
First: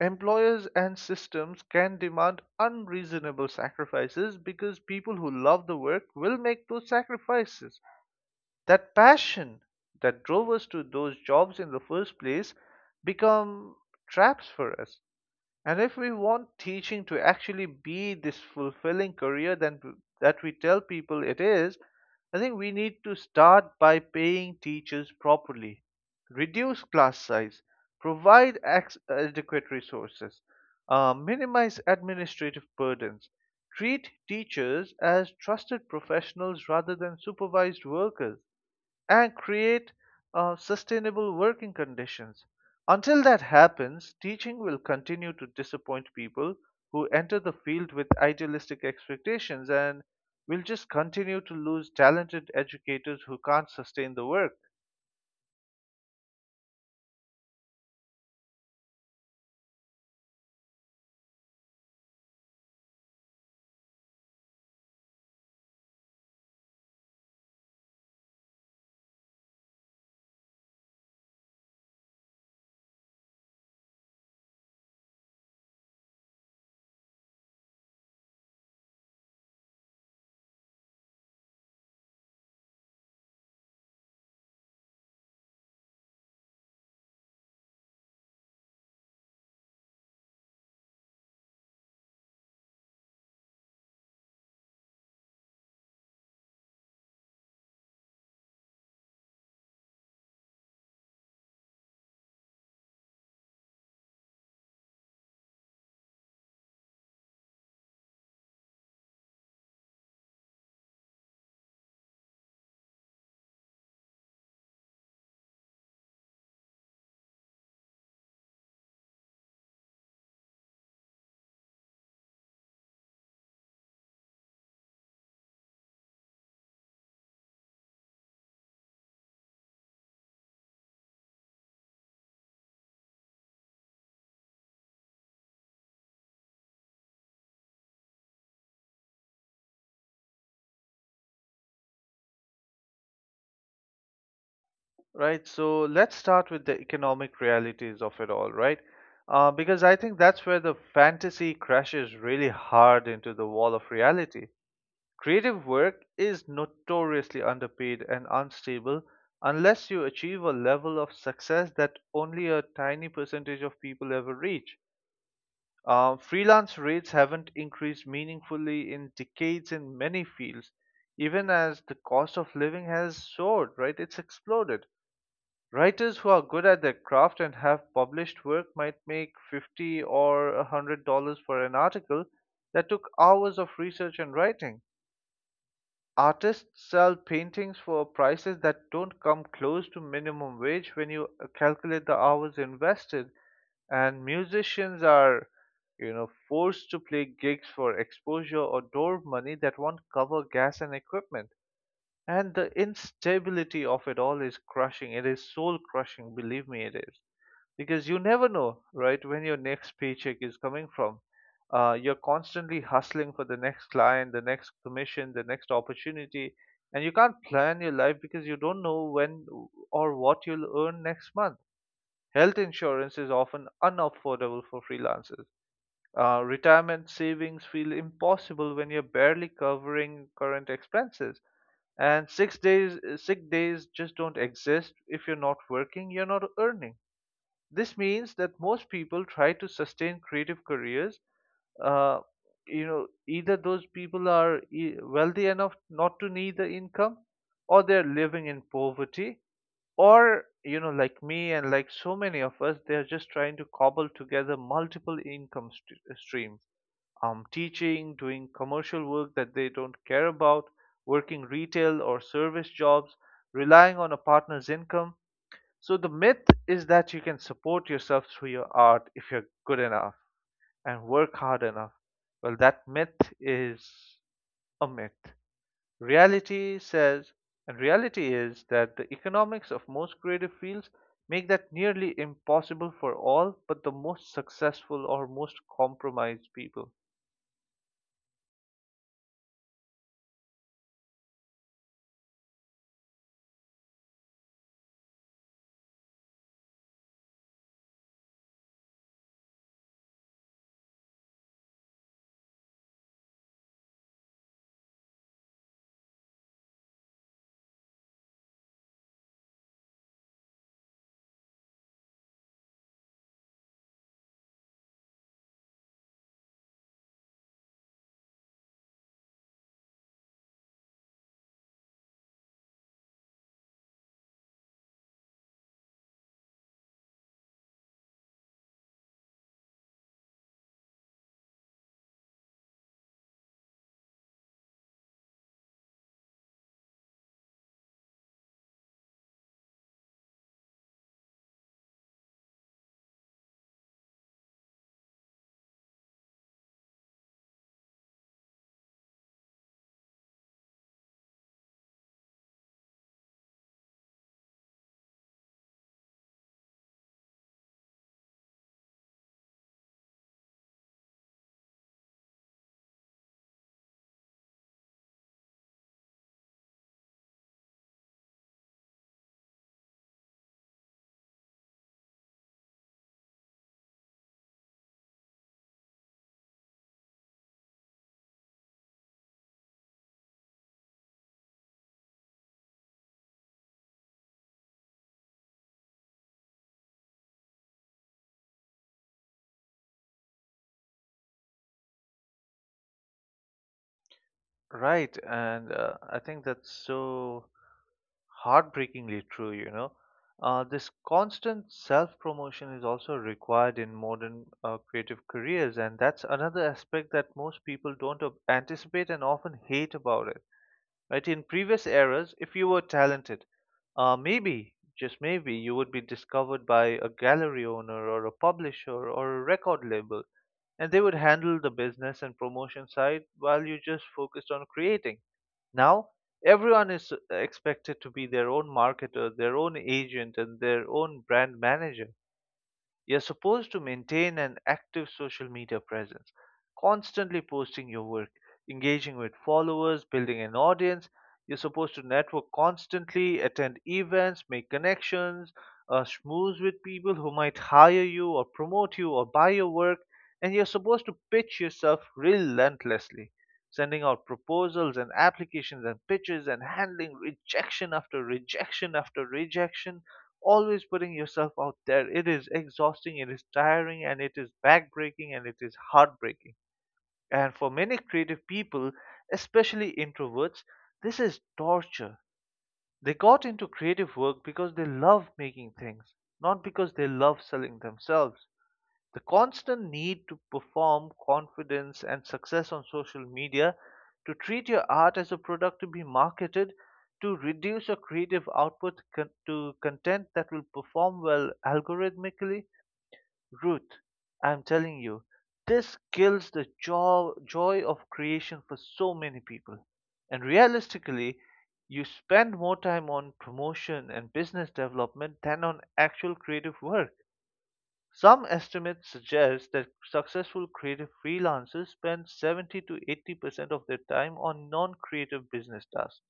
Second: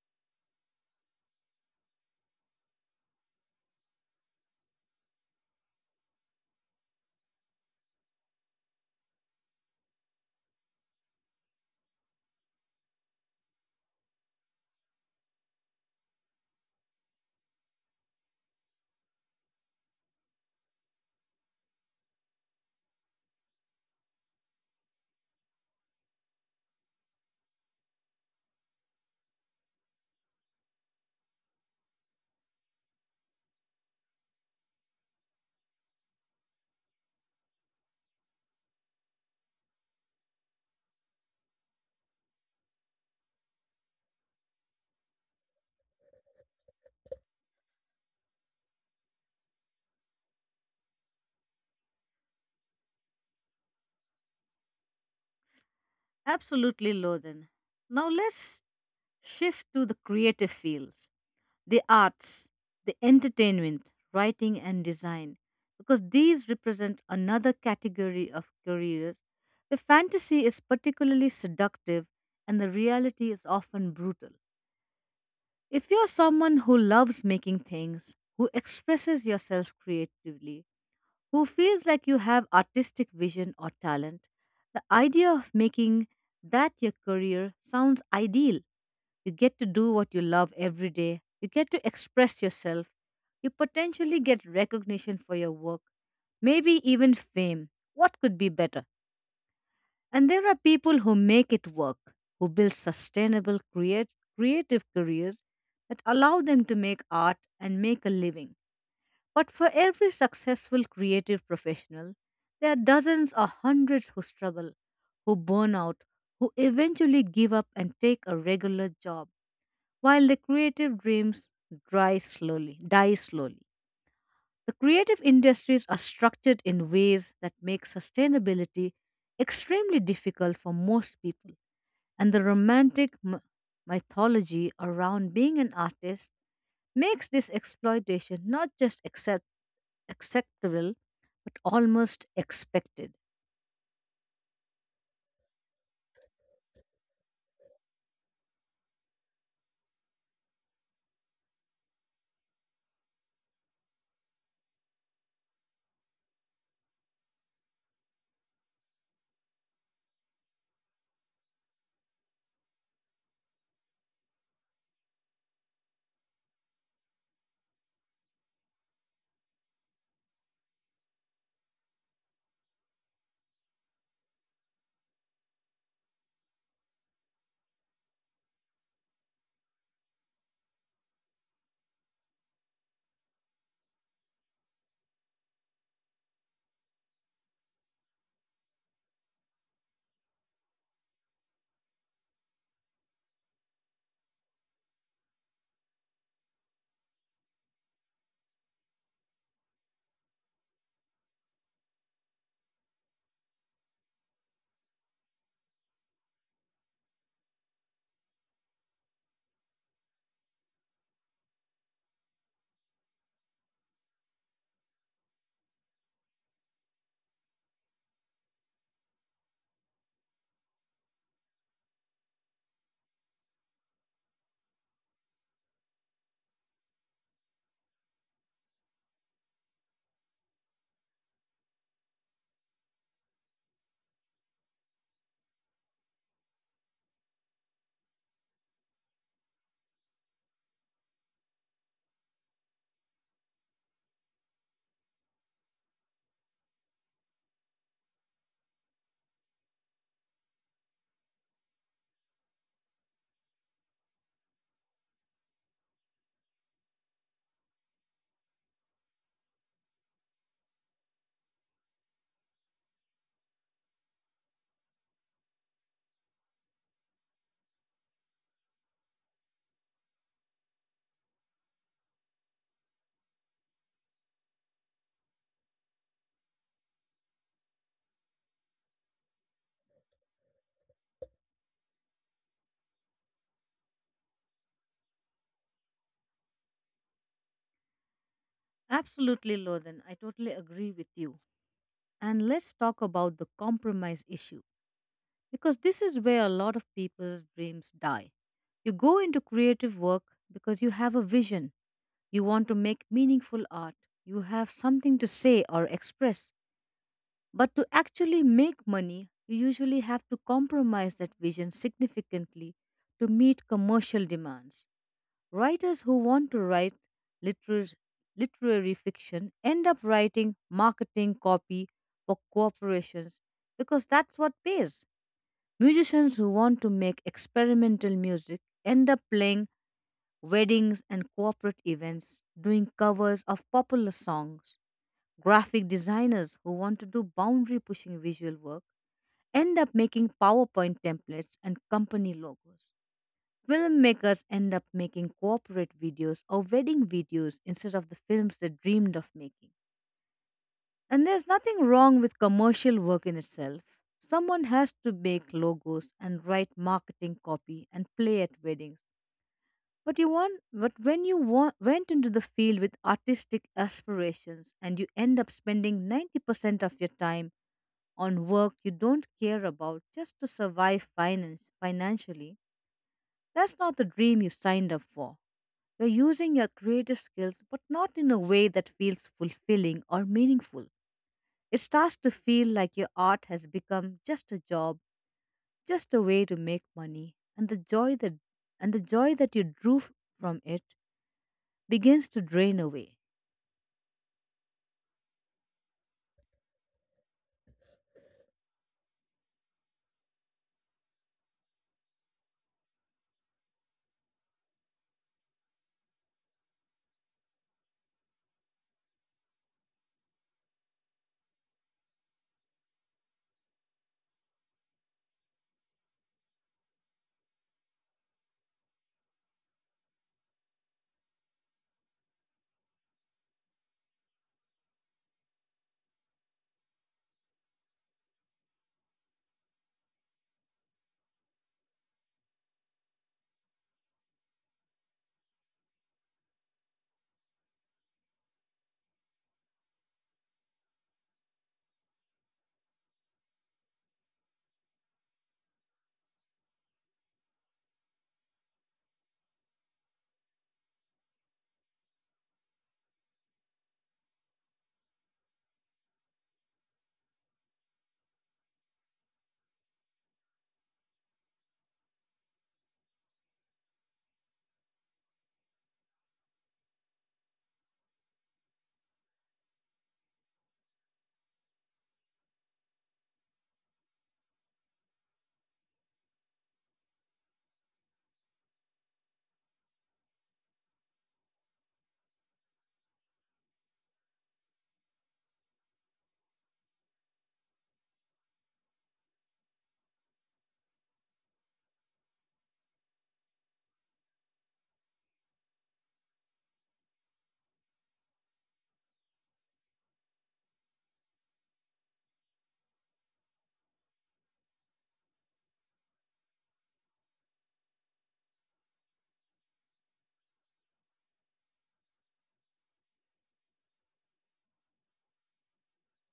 B: Employers and systems can demand unreasonable sacrifices because people who love the work will make those sacrifices. That passion that drove us to those jobs in the first place become traps for us. And if we want teaching to actually be this fulfilling career then w- that we tell people it is, I think we need to start by paying teachers properly, reduce class size, provide ac- adequate resources, uh, minimize administrative burdens, treat teachers as trusted professionals rather than supervised workers, and create uh, sustainable working conditions. Until that happens, teaching will continue to disappoint people who enter the field with idealistic expectations and will just continue to lose talented educators who can't sustain the work.
A: Absolutely, Lothan. Now let's shift to the creative fields, the arts, the entertainment, writing, and design, because these represent another category of careers where fantasy is particularly seductive and the reality is often brutal. If you're someone who loves making things, who expresses yourself creatively, who feels like you have artistic vision or talent, the idea of making that your career sounds ideal. You get to do what you love every day. You get to express yourself. You potentially get recognition for your work, maybe even fame. What could be better? And there are people who make it work, who build sustainable, create, creative careers that allow them to make art and make a living. But for every successful creative professional, there are dozens or hundreds who struggle, who burn out, who eventually give up and take a regular job while the creative dreams dry slowly, die slowly. The creative industries are structured in ways that make sustainability extremely difficult for most people, and the romantic m- mythology around being an artist makes this exploitation not just accept- acceptable but almost expected.
B: Right? So let's start with the economic realities of it all, right? Uh, because I think that's where the fantasy crashes really hard into the wall of reality. Creative work is notoriously underpaid and unstable unless you achieve a level of success that only a tiny percentage of people ever reach. Uh, freelance rates haven't increased meaningfully in decades in many fields, even as the cost of living has soared, right? It's exploded. Writers who are good at their craft and have published work might make fifty or one hundred dollars for an article that took hours of research and writing. Artists sell paintings for prices that don't come close to minimum wage when you uh, calculate the hours invested, and musicians are, you know, forced to play gigs for exposure or door money that won't cover gas and equipment. And the instability of it all is crushing. It is soul crushing, believe me, it is, because you never know, right, when your next paycheck is coming from. Uh, you're constantly hustling for the next client, the next commission, the next opportunity, and you can't plan your life because you don't know when or what you'll earn next month. Health insurance is often unaffordable for freelancers. Uh, retirement savings feel impossible when you're barely covering current expenses, and six days sick days just don't exist. If you're not working, you're not earning. This means that most people try to sustain creative careers. Uh, you know, either those people are e- wealthy enough not to need the income, or they're living in poverty, or, you know, like me and like so many of us, they're just trying to cobble together multiple income st- uh, streams, um, teaching, doing commercial work that they don't care about, working retail or service jobs, relying on a partner's income. So the myth is that you can support yourself through your art if you're good enough and work hard enough. Well, that myth is a myth. Reality says, and reality is, that the economics of most creative fields make that nearly impossible for all but the most successful or most compromised people.
A: Absolutely, Lothan, I totally agree with you. And let's talk about the compromise issue because this is where a lot of people's dreams die. You go into creative work because you have a vision, you want to make meaningful art, you have something to say or express. But to actually make money, you usually have to compromise that vision significantly to meet commercial demands. Writers who want to write literary, literary fiction end up writing marketing copy for corporations because that's what pays. Musicians who want to make experimental music end up playing weddings and corporate events, doing covers of popular songs. Graphic designers who want to do boundary pushing visual work end up making PowerPoint templates and company logos. Filmmakers end up making corporate videos or wedding videos instead of the films they dreamed of making. And there's nothing wrong with commercial work in itself. Someone has to make logos and write marketing copy and play at weddings. But you want, but when you want, went into the field with artistic aspirations and you end up spending ninety percent of your time on work you don't care about just to survive finance, financially, that's not the dream you signed up for. You're using your creative skills, but not in a way that feels fulfilling or meaningful. It starts to feel like your art has become just a job, just a way to make money, and the joy that and the joy that you drew f- from it begins to drain away.
B: Right, and uh, I think that's so heartbreakingly true, you know. Uh, this constant self promotion is also required in modern uh, creative careers, and that's another aspect that most people don't ob- anticipate and often hate about it. Right? In previous eras, if you were talented, uh, maybe, just maybe, you would be discovered by a gallery owner or a publisher or a record label, and they would handle the business and promotion side while you just focused on creating. Now, everyone is expected to be their own marketer, their own agent, and their own brand manager. You're supposed to maintain an active social media presence, constantly posting your work, engaging with followers, building an audience. You're supposed to network constantly, attend events, make connections, uh, schmooze with people who might hire you or promote you or buy your work. And you're supposed to pitch yourself relentlessly, sending out proposals and applications and pitches and handling rejection after rejection after rejection, always putting yourself out there. It is exhausting, it is tiring, and it is backbreaking and it is heartbreaking. And for many creative people, especially introverts, this is torture. They got into creative work because they love making things, not because they love selling themselves. The constant need to perform confidence and success on social media, to treat your art as a product to be marketed, to reduce your creative output con- to content that will perform well algorithmically. Ruth, I'm telling you, this kills the jo- joy of creation for so many people. And realistically, you spend more time on promotion and business development than on actual creative work. Some estimates suggest that successful creative freelancers spend seventy to eighty percent of their time on non creative business tasks.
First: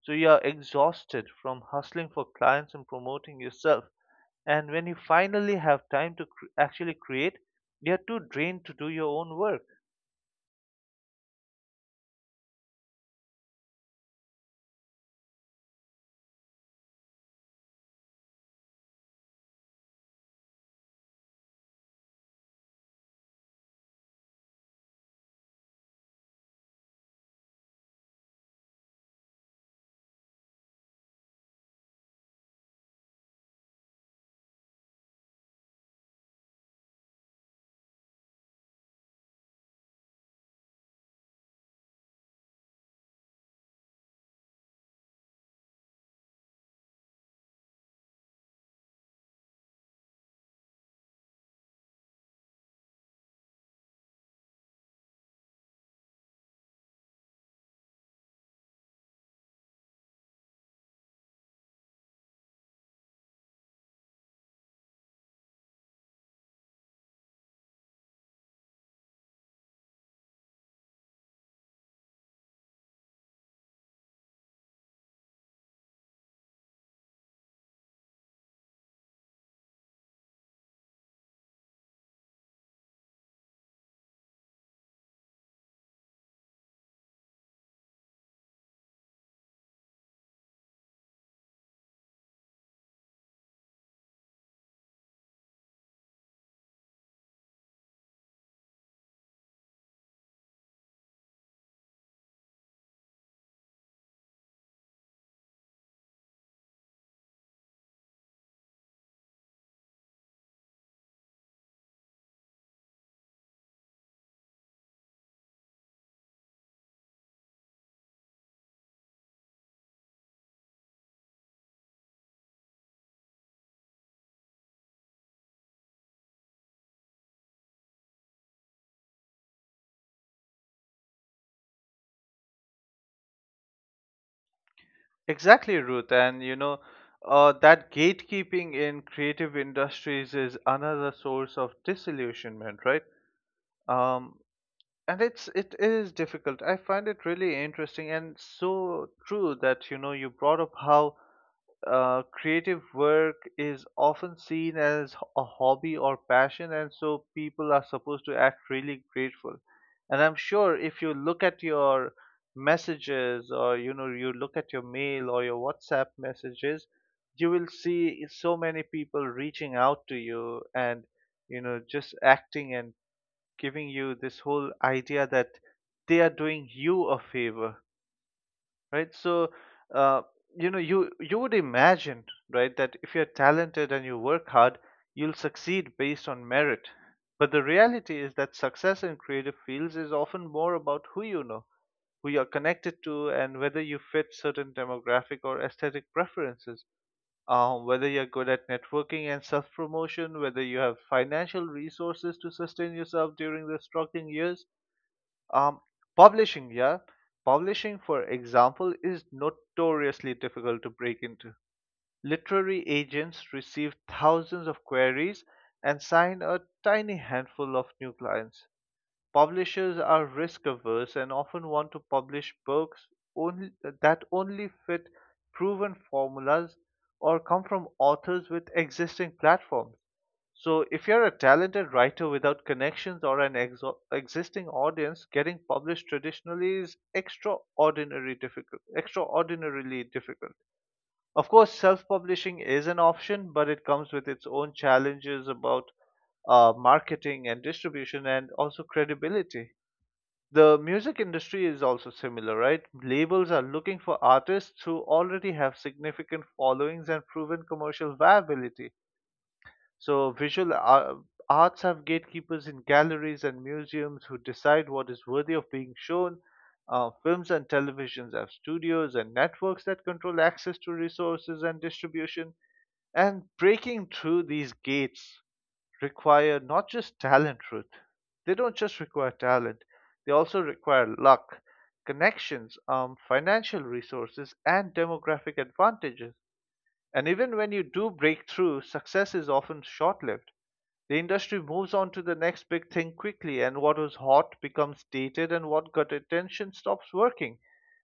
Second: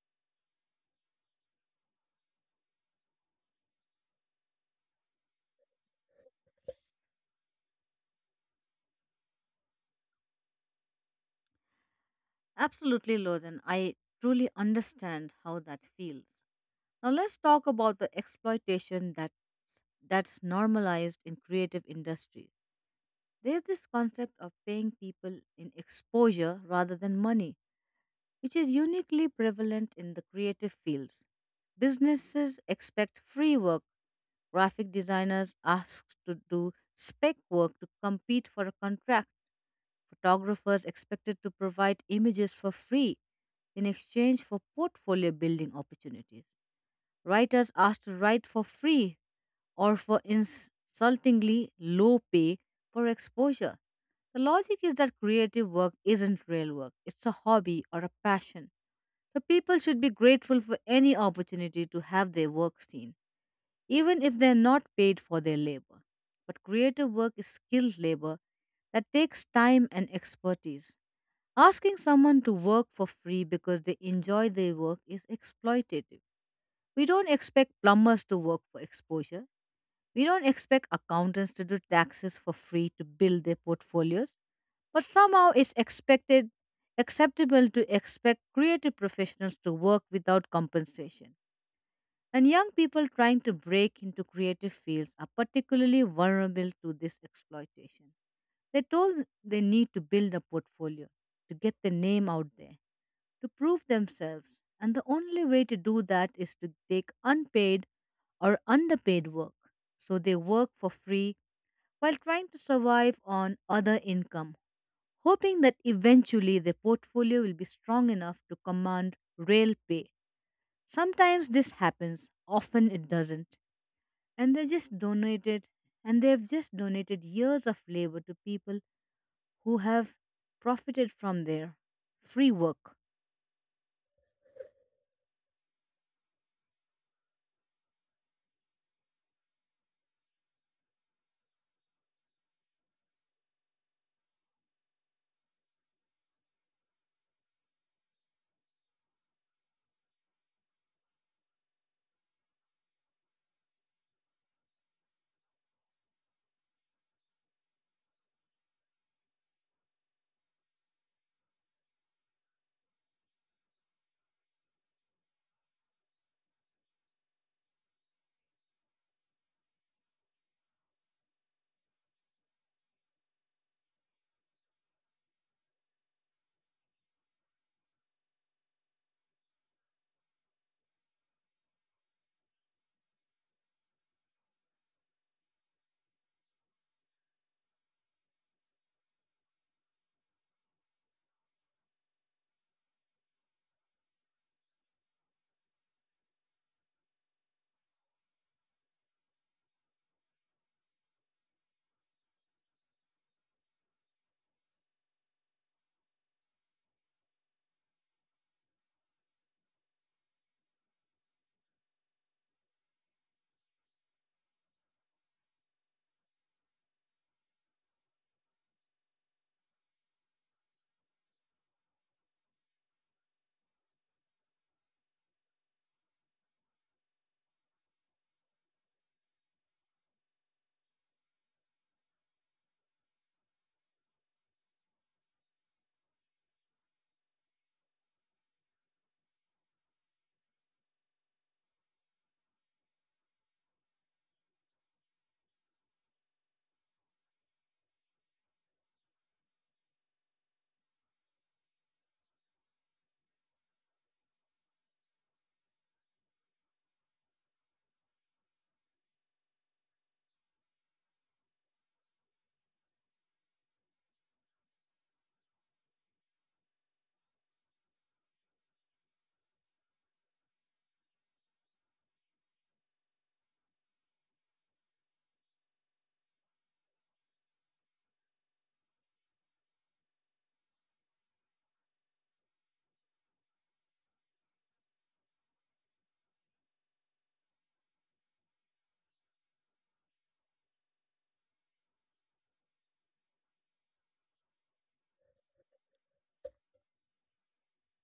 B: So you are exhausted from hustling for clients and promoting yourself. And when you finally have time to cr- actually create, you are too drained to do your own work.
A: Absolutely, Lothan. I truly understand how that feels. Now let's talk about the exploitation that's that's normalized in creative industries. There's this concept of paying people in exposure rather than money which is uniquely prevalent in the creative fields. Businesses expect free work. Graphic designers asked to do spec work to compete for a contract. Photographers expected to provide images for free in exchange for portfolio building opportunities. Writers asked to write for free or for insultingly low pay for exposure. The logic is that creative work isn't real work, it's a hobby or a passion. So people should be grateful for any opportunity to have their work seen, even if they're not paid for their labor. But creative work is skilled labor that takes time and expertise. Asking someone to work for free because they enjoy their work is exploitative. We don't expect plumbers to work for exposure. We don't expect accountants to do taxes for free to build their portfolios. But somehow it's expected acceptable to expect creative professionals to work without compensation. And young people trying to break into creative fields are particularly vulnerable to this exploitation. They told they need to build a portfolio, to get their name out there, to prove themselves. And the only way to do that is to take unpaid or underpaid work. So they work for free while trying to survive on other income, hoping that eventually their portfolio will be strong enough to command real pay. Sometimes this happens, often it doesn't. And they just donated and they've just donated years of labor to people who have profited from their free work.
B: Exactly, Ruth. And you know, uh, that gatekeeping in creative industries is another source of disillusionment, right? Um, and it's it is difficult. I find it really interesting and so true that, you know, you brought up how uh, creative work is often seen as a hobby or passion, and so people are supposed to act really grateful. And I'm sure if you look at your messages, or, you know, you look at your mail or your WhatsApp messages, you will see so many people reaching out to you and, you know, just acting and giving you this whole idea that they are doing you a favor, right? So, uh, you know, you you would imagine, right, that if you're talented and you work hard, you'll succeed based on merit. But the reality is that success in creative fields is often more about who you know, who you're connected to, and whether you fit certain demographic or aesthetic preferences. Um, whether you're good at networking and self promotion, whether you have financial resources to sustain yourself during the struggling years, um, publishing, yeah. Publishing, for example, is notoriously difficult to break into. Literary agents receive thousands of queries and sign a tiny handful of new clients. Publishers are risk averse and often want to publish books only, that only fit proven formulas or come from authors with existing platforms. So, if you're a talented writer without connections or an exo- existing audience, getting published traditionally is extraordinary difficult, extraordinarily difficult. Of course, self-publishing is an option, but it comes with its own challenges about uh, marketing and distribution and also credibility. The music industry is also similar, right? Labels are looking for artists who already have significant followings and proven commercial viability. So visual ar- arts have gatekeepers in galleries and museums who decide what is worthy of being shown. Uh, films and televisions have studios and networks that control access to resources and distribution. And breaking through these gates require not just talent, Ruth. They don't just require talent, they also require luck, connections, um, financial resources, and demographic advantages. And even when you do break through, success is often short lived. The industry moves on to the next big thing quickly, and what was hot becomes dated, and what got attention stops working.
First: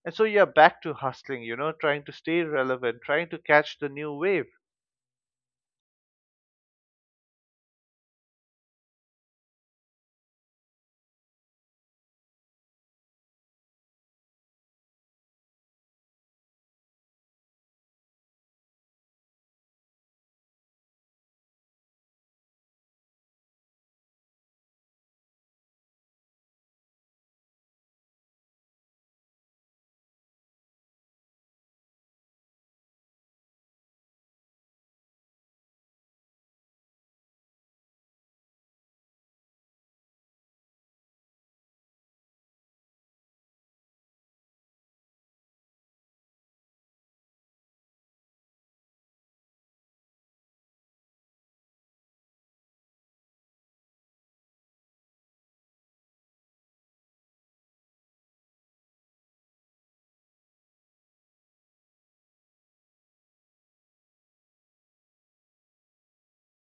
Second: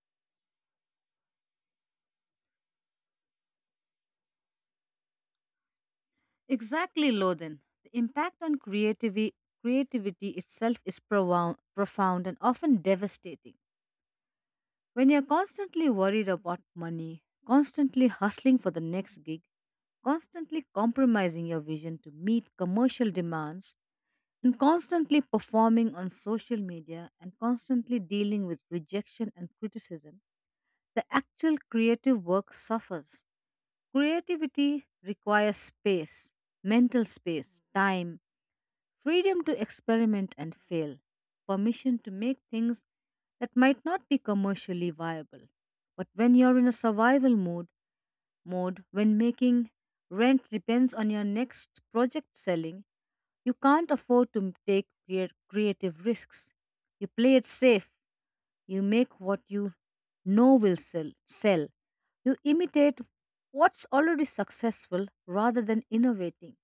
B: And so you're back to hustling, you know, trying to stay relevant, trying to catch the new wave.
A: Exactly, Loden. The impact on creativity, creativity itself is profound, profound and often devastating. When you're constantly worried about money, constantly hustling for the next gig, constantly compromising your vision to meet commercial demands, and constantly performing on social media and constantly dealing with rejection and criticism, the actual creative work suffers. Creativity requires space, mental space, time, freedom to experiment and fail, permission to make things that might not be commercially viable. But when you're in a survival mode, mode, when making rent depends on your next project selling, you can't afford to take crea- creative risks. You play it safe. You make what you know will sell. sell. You imitate what's already successful rather than innovating.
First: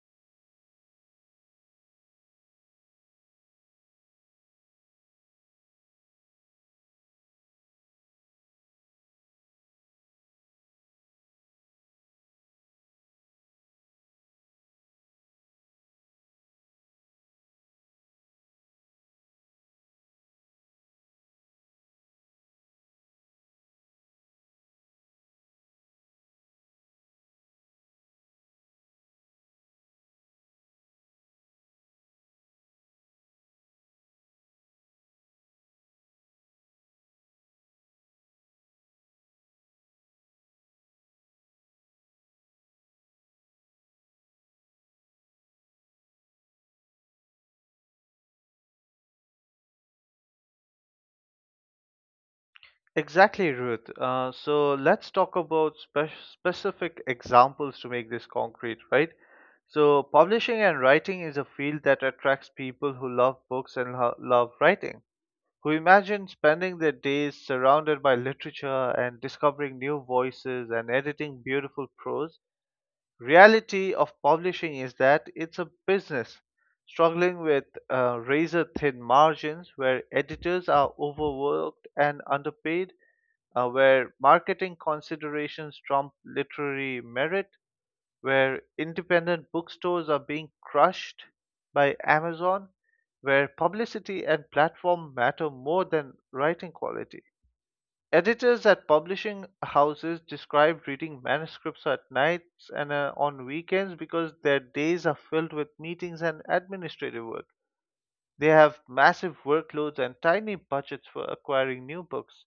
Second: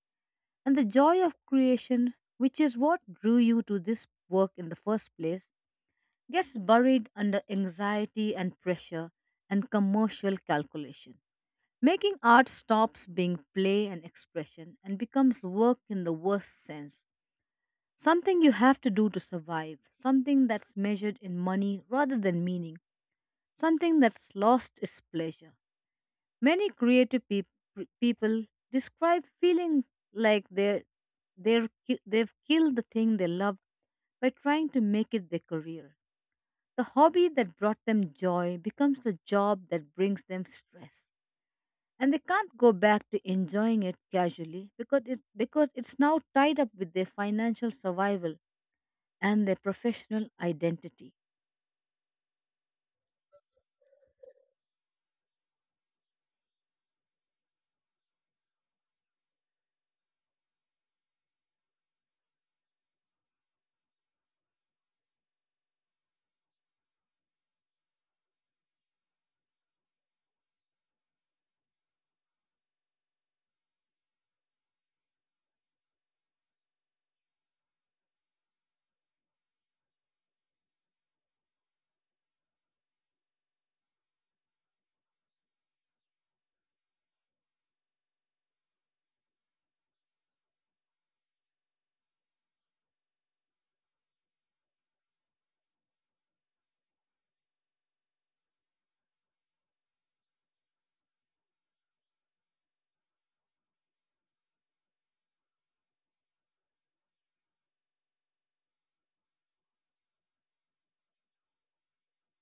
A: And the joy of creation, which is what drew you to this work in the first place, gets buried under anxiety and pressure and commercial calculation. Making art stops being play and expression and becomes work in the worst sense. Something you have to do to survive, something that's measured in money rather than meaning, something that's lost is pleasure. Many creative peop- people describe feeling like they they're, ki- they've killed the thing they love by trying to make it their career. The hobby that brought them joy becomes the job that brings them stress. And they can't go back to enjoying it casually because, it, because it's now tied up with their financial survival and their professional identity.
B: Exactly, Ruth. Uh, so let's talk about spe- specific examples to make this concrete, right? So, publishing and writing is a field that attracts people who love books and lo- love writing, who imagine spending their days surrounded by literature and discovering new voices and editing beautiful prose. Reality of publishing is that it's a business struggling with uh, razor thin margins, where editors are overworked and underpaid, uh, where marketing considerations trump literary merit, where independent bookstores are being crushed by Amazon, where publicity and platform matter more than writing quality. Editors at publishing houses describe reading manuscripts at nights and uh, on weekends because their days are filled with meetings and administrative work. They have massive workloads and tiny budgets for acquiring new books.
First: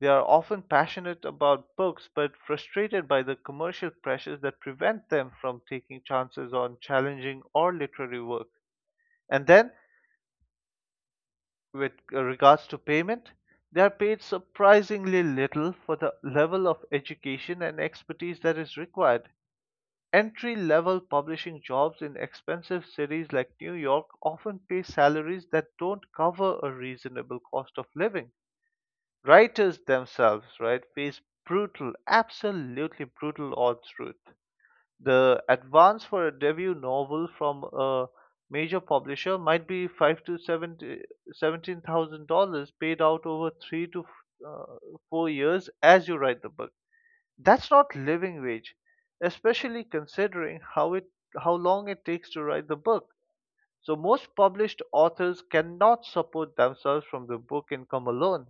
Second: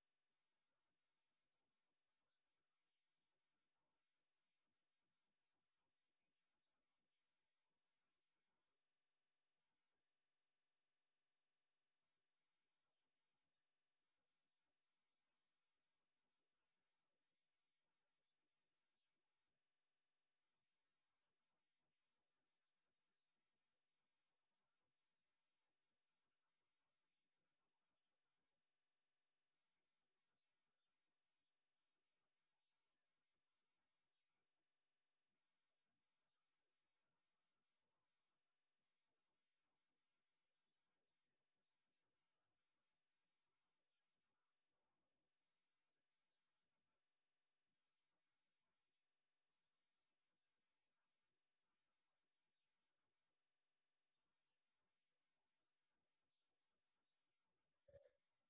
B: They are often passionate about books but frustrated by the commercial pressures that prevent them from taking chances on challenging or literary work. And then, with regards to payment, they are paid surprisingly little for the level of education and expertise that is required. Entry level publishing jobs in expensive cities like New York often pay salaries that don't cover a reasonable cost of living. Writers themselves, right, face brutal, absolutely brutal odds, truth. The advance for a debut novel from a major publisher might be five to seventy seventeen thousand dollars, paid out over three to uh, four years as you write the book. That's not living wage, especially considering how it how long it takes to write the book. So most published authors cannot support themselves from the book income alone.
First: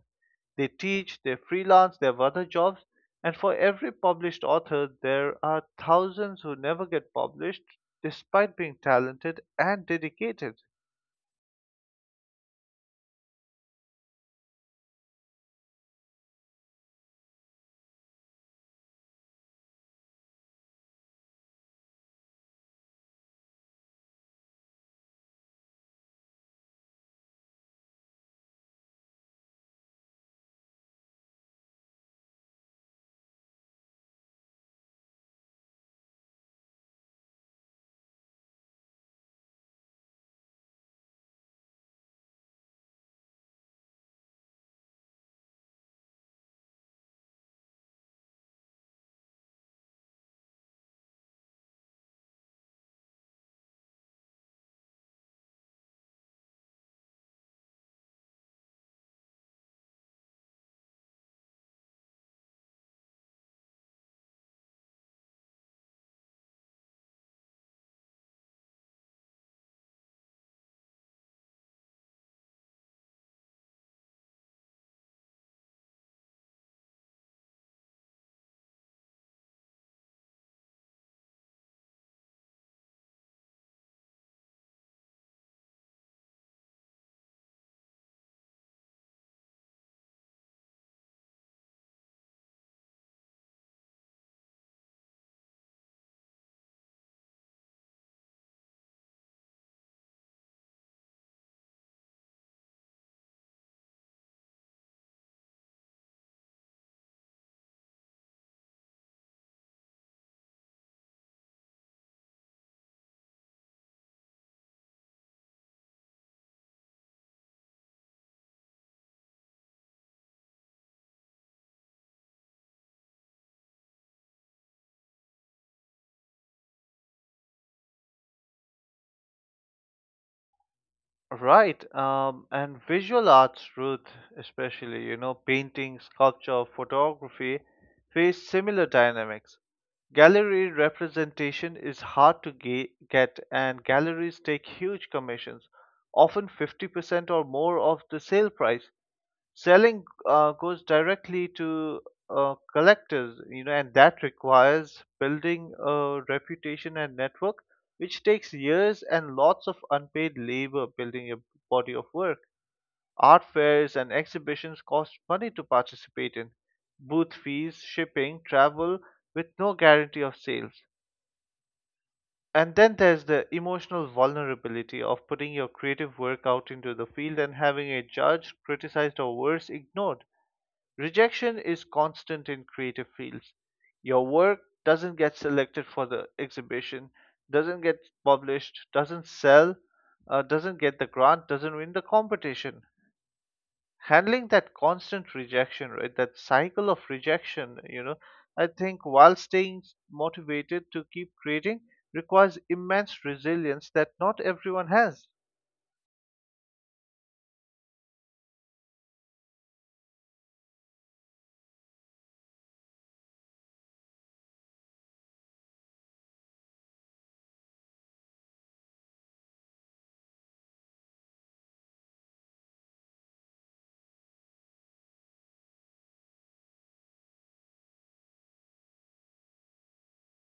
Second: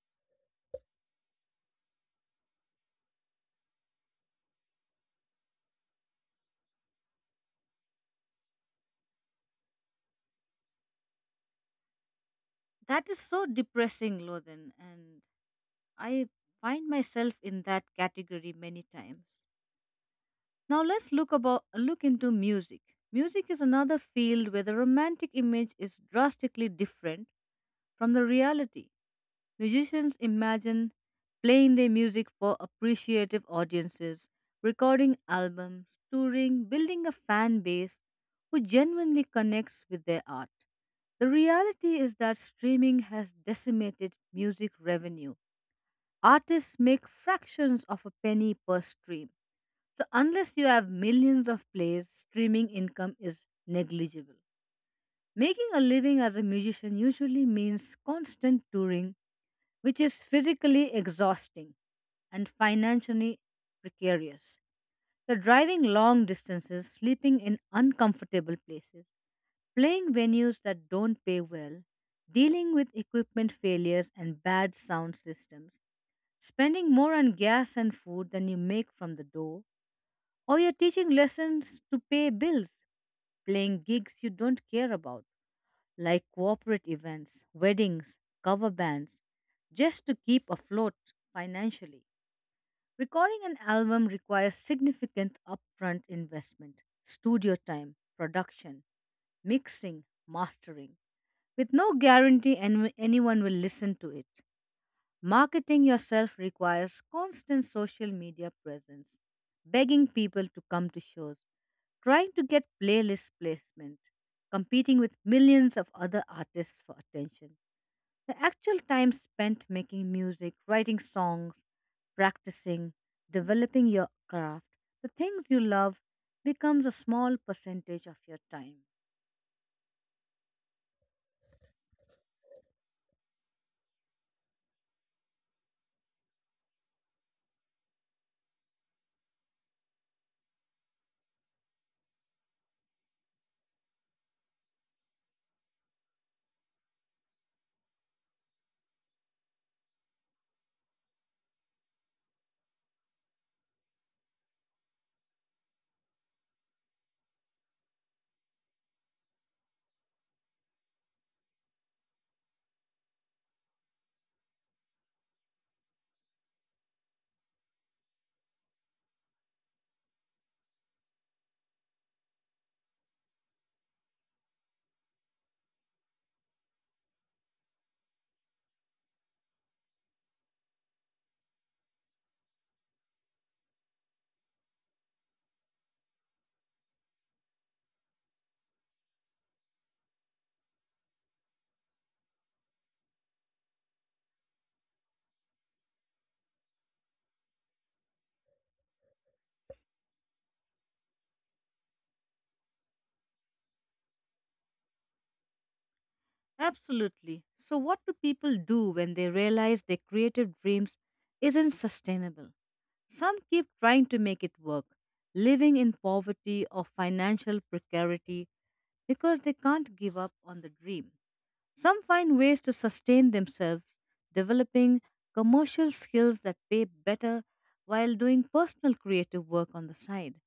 B: They teach, they freelance, they have other jobs, and for every published author, there are thousands who never get published despite being talented and dedicated.
A: That is so depressing, Lothan. And I find myself in that category many times. Now let's look about look into music. Music is another field where the romantic image is drastically different from the reality. Musicians imagine playing their music for appreciative audiences, recording albums, touring, building a fan base who genuinely connects with their art. The reality is that streaming has decimated music revenue artists make fractions of a penny per stream. So, unless you have millions of plays, streaming income is negligible. Making a living as a musician usually means constant touring, which is physically exhausting and financially precarious. The driving long distances, sleeping in uncomfortable places, playing venues that don't pay well, dealing with equipment failures and bad sound systems spending more on gas and food than you make from the door, or you're teaching lessons to pay bills, playing gigs you don't care about, like corporate events, weddings, cover bands, just to keep afloat financially. Recording an album requires significant upfront investment, studio time, production, mixing, mastering, with no guarantee any- anyone will listen to it. Marketing yourself requires constant social media presence, begging people to come to shows, trying to get playlist placement, competing with millions of other artists for attention. The actual time spent making music, writing songs, practicing, developing your craft, the things you love, becomes a small percentage of your time.
B: Right, um, and visual arts, Ruth, especially, you know, painting, sculpture, photography, face similar dynamics. Gallery representation is hard to ga- get, and galleries take huge commissions, often fifty percent or more of the sale price. Selling uh, goes directly to uh, collectors, you know, and that requires building a reputation and network, which takes years and lots of unpaid labor, building a body of work. Art fairs and exhibitions cost money to participate in, booth fees, shipping, travel, with no guarantee of sales. And then there's the emotional vulnerability of putting your creative work out into the field and having a judge criticized or worse ignored. Rejection is constant in creative fields. Your work doesn't get selected for the exhibition, doesn't get published, doesn't sell, uh, doesn't get the grant, doesn't win the competition. Handling that constant rejection, right? That cycle of rejection, you know, I think, while staying motivated to keep creating, requires immense resilience that not everyone has.
A: Absolutely. So, what do people do when they realize their creative dreams isn't sustainable? Some keep trying to make it work, living in poverty or financial precarity because they can't give up on the dream. Some find ways to sustain themselves, developing commercial skills that pay better while doing personal creative work on the side,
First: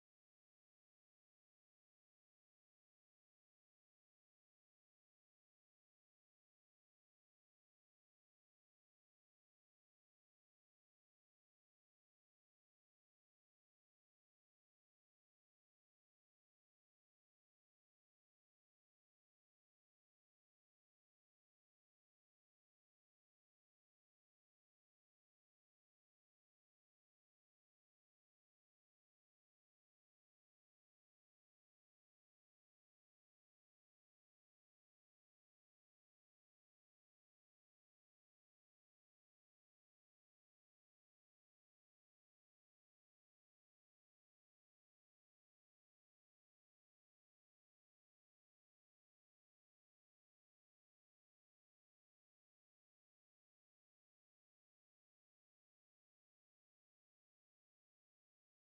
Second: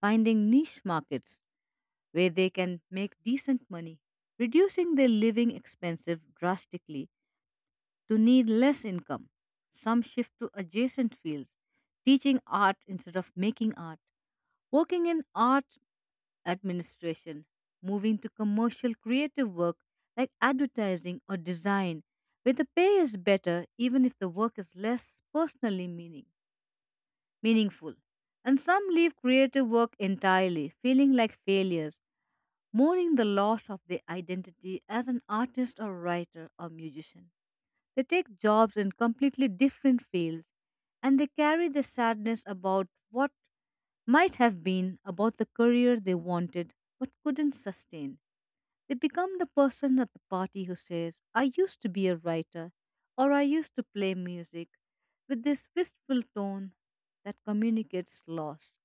A: finding niche markets where they can make decent money, reducing their living expenses drastically to need less income. Some shift to adjacent fields, teaching art instead of making art, working in arts administration, moving to commercial creative work like advertising or design, where the pay is better even if the work is less personally meaning, meaningful. And some leave creative work entirely, feeling like failures mourning the loss of their identity as an artist or writer or musician. They take jobs in completely different fields and they carry the sadness about what might have been, about the career they wanted but couldn't sustain. They become the person at the party who says, I used to be a writer or I used to play music with this wistful tone that communicates loss.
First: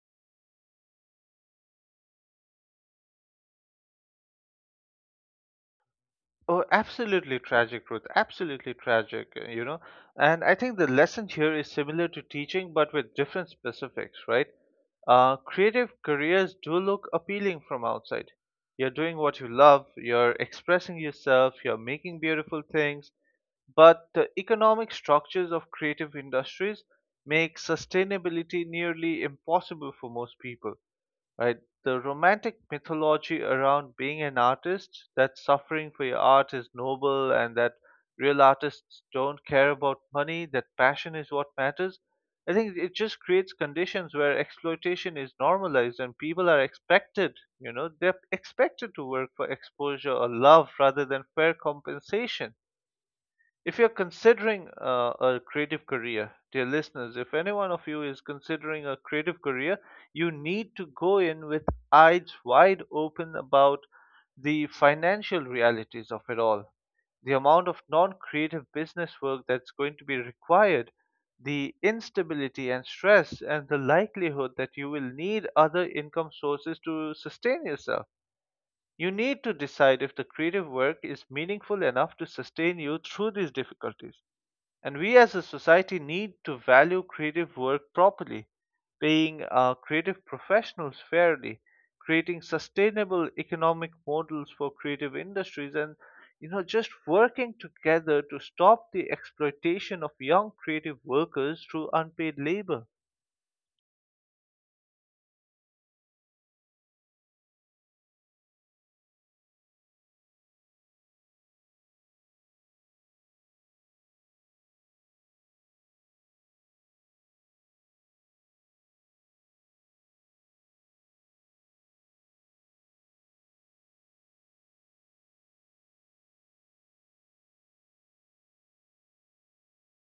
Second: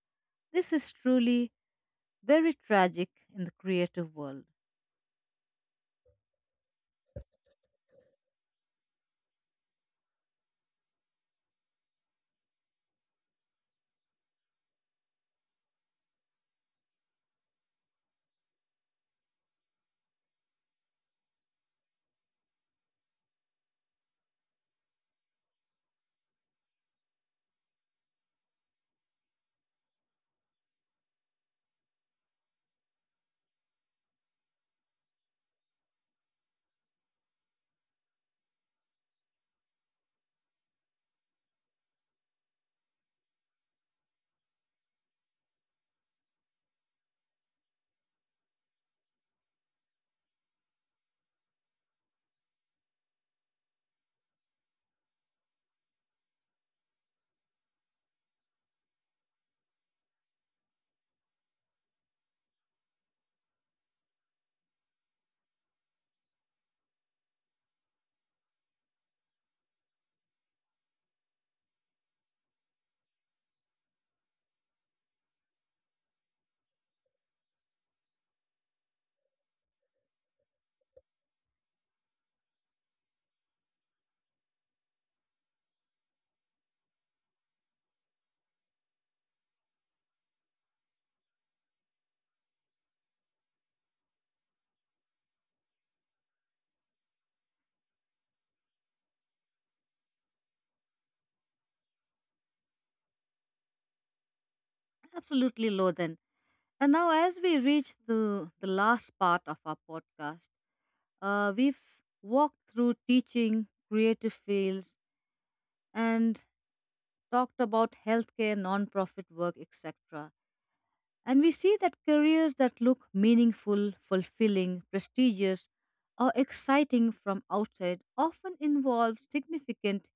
A: This is truly very tragic in the creative world.
B: Oh, absolutely tragic, Ruth. Absolutely tragic, uh, you know. And I think the lesson here is similar to teaching, but with different specifics, right? Uh, creative careers do look appealing from outside. You're doing what you love, you're expressing yourself, you're making beautiful things, but the economic structures of creative industries make sustainability nearly impossible for most people, right? The romantic mythology around being an artist, that suffering for your art is noble, and that real artists don't care about money, that passion is what matters. I think it just creates conditions where exploitation is normalized and people are expected, you know, they're expected to work for exposure or love rather than fair compensation. If you're considering uh, a creative career, dear listeners, if any one of you is considering a creative career, you need to go in with eyes wide open about the financial realities of it all. The amount of non creative business work that's going to be required, the instability and stress, and the likelihood that you will need other income sources to sustain yourself. You need to decide if the creative work is meaningful enough to sustain you through these difficulties. And we as a society need to value creative work properly, paying our creative professionals fairly, creating sustainable economic models for creative industries, and, you know, just working together to stop the exploitation of young creative workers through unpaid labor.
A: Absolutely, Lothan. And now, as we reach the, the last part of our podcast, uh, we've walked through teaching, creative fields, and talked about healthcare, nonprofit work, et cetera. And we see that careers that look meaningful, fulfilling, prestigious, or exciting from outside often involve significant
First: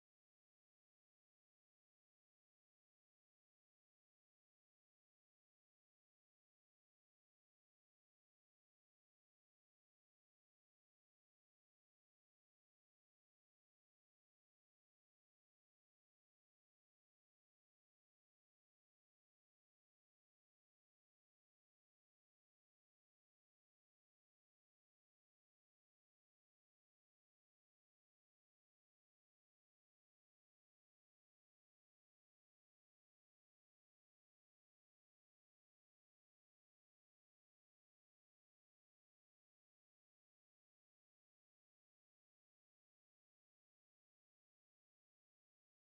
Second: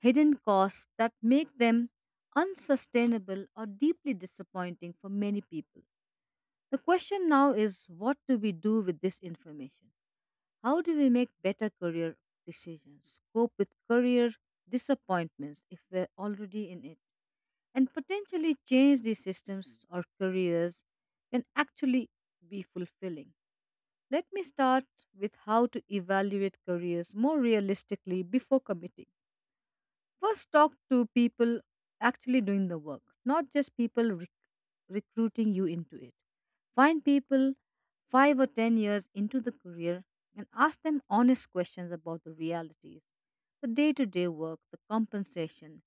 A: hidden costs that make them unsustainable or deeply disappointing for many people. The question now is what do we do with this information? How do we make better career decisions, cope with career disappointments if we're already in it, and potentially change these systems or careers can actually be fulfilling? Let me start with how to evaluate careers more realistically before committing. First, talk to people actually doing the work, not just people rec- recruiting you into it. Find people five or ten years into the career and ask them honest questions about the realities, the day to day work, the compensation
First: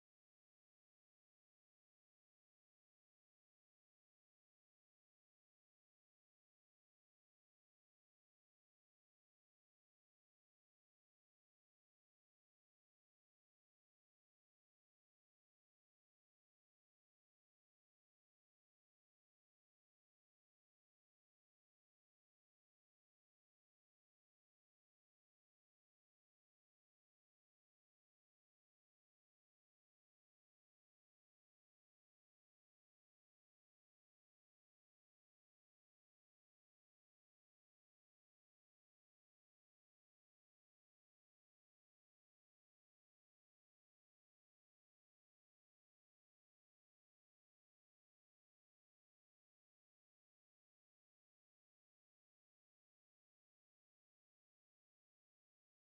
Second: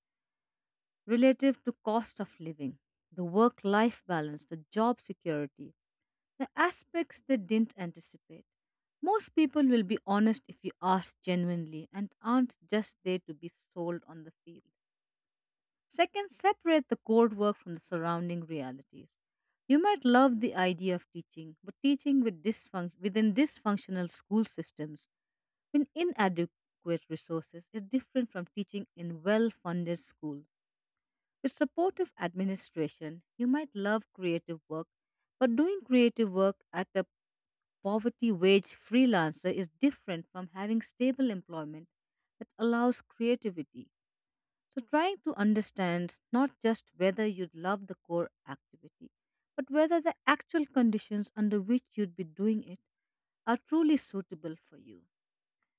A: relative to cost of living, the work life balance, the job security, the aspects they didn't anticipate. Most people will be honest if you ask genuinely and aren't just there to be sold on the field. Second, separate the code work from the surrounding realities. You might love the idea of teaching, but teaching with disfunc- within dysfunctional school systems with inadequate resources is different from teaching in well funded schools. With supportive administration, you might love creative work, but doing creative work at a poverty wage freelancer is different from having stable employment that allows creativity so trying to understand not just whether you'd love the core activity, but whether the actual conditions under which you'd be doing it are truly suitable for you.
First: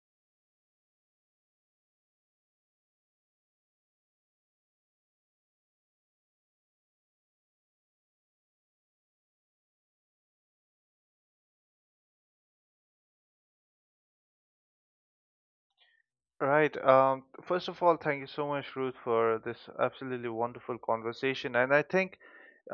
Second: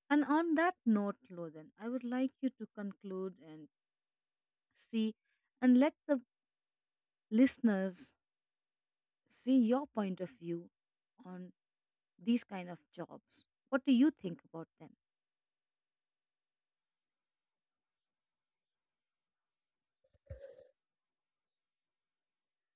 A: And on that note, Lothan, I would like you to conclude and see and let the listeners see your point of view on these kind of jobs. What do you think about them?
B: Right. Um, first of all, thank you so much, Ruth, for this absolutely wonderful conversation. And I think,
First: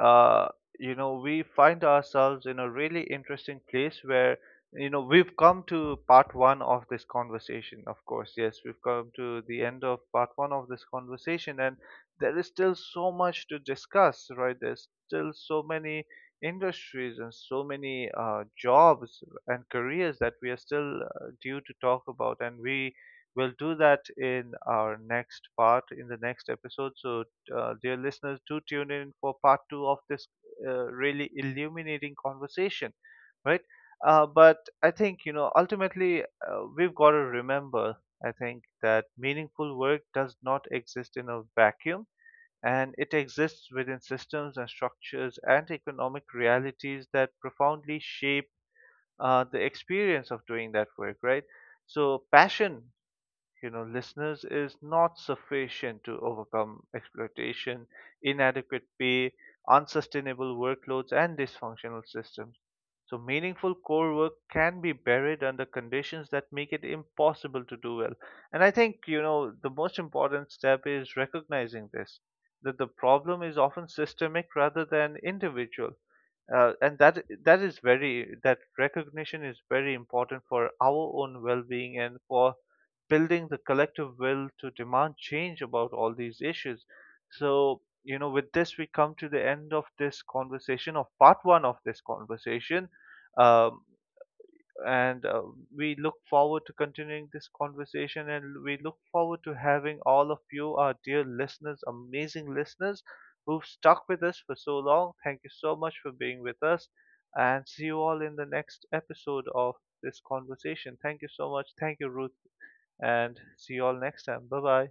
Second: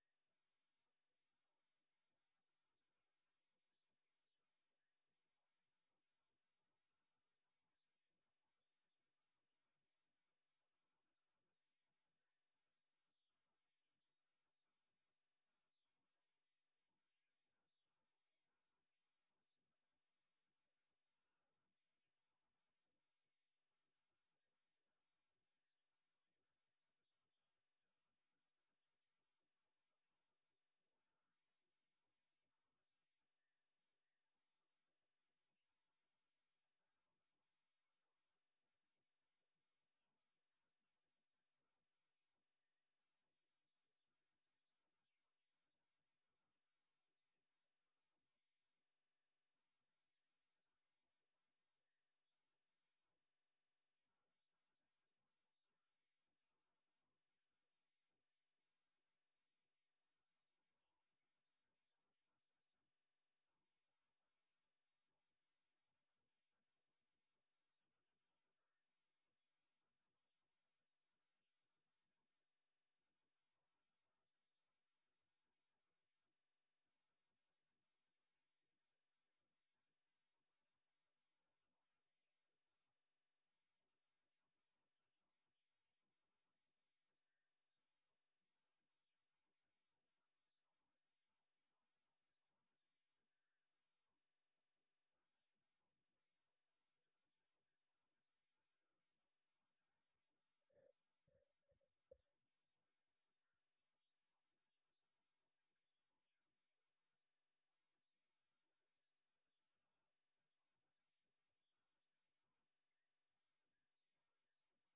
B: uh, you know, we find ourselves in a really interesting place where, you know, we've come to part one of this conversation, of course. Yes, we've come to the end of part one of this conversation, and there is still so much to discuss, right? There's still so many industries and so many uh, jobs and careers that we are still uh, due to talk about, and we We'll do that in our next part, in the next episode. So, uh, dear listeners, do tune in for part two of this uh, really illuminating conversation, right? Uh, but I think, you know, ultimately, uh, we've got to remember, I think, that meaningful work does not exist in a vacuum, and it exists within systems and structures and economic realities that profoundly shape uh, the experience of doing that work, right? So, passion, you know, listeners, is not sufficient to overcome exploitation, inadequate pay, unsustainable workloads, and dysfunctional systems. So, meaningful core work can be buried under conditions that make it impossible to do well. And I think, you know, the most important step is recognizing this, that the problem is often systemic rather than individual. Uh, and that that is very that recognition is very important for our own well-being and for building the collective will to demand change about all these issues. So, you know, with this, we come to the end of this conversation, of part one of this conversation. Um, and uh, we look forward to continuing this conversation, and we look forward to having all of you, our dear listeners, amazing listeners, who've stuck with us for so long. Thank you so much for being with us and see you all in the next episode of this conversation. Thank you so much. Thank you, Ruth, and see you all next time. Bye bye.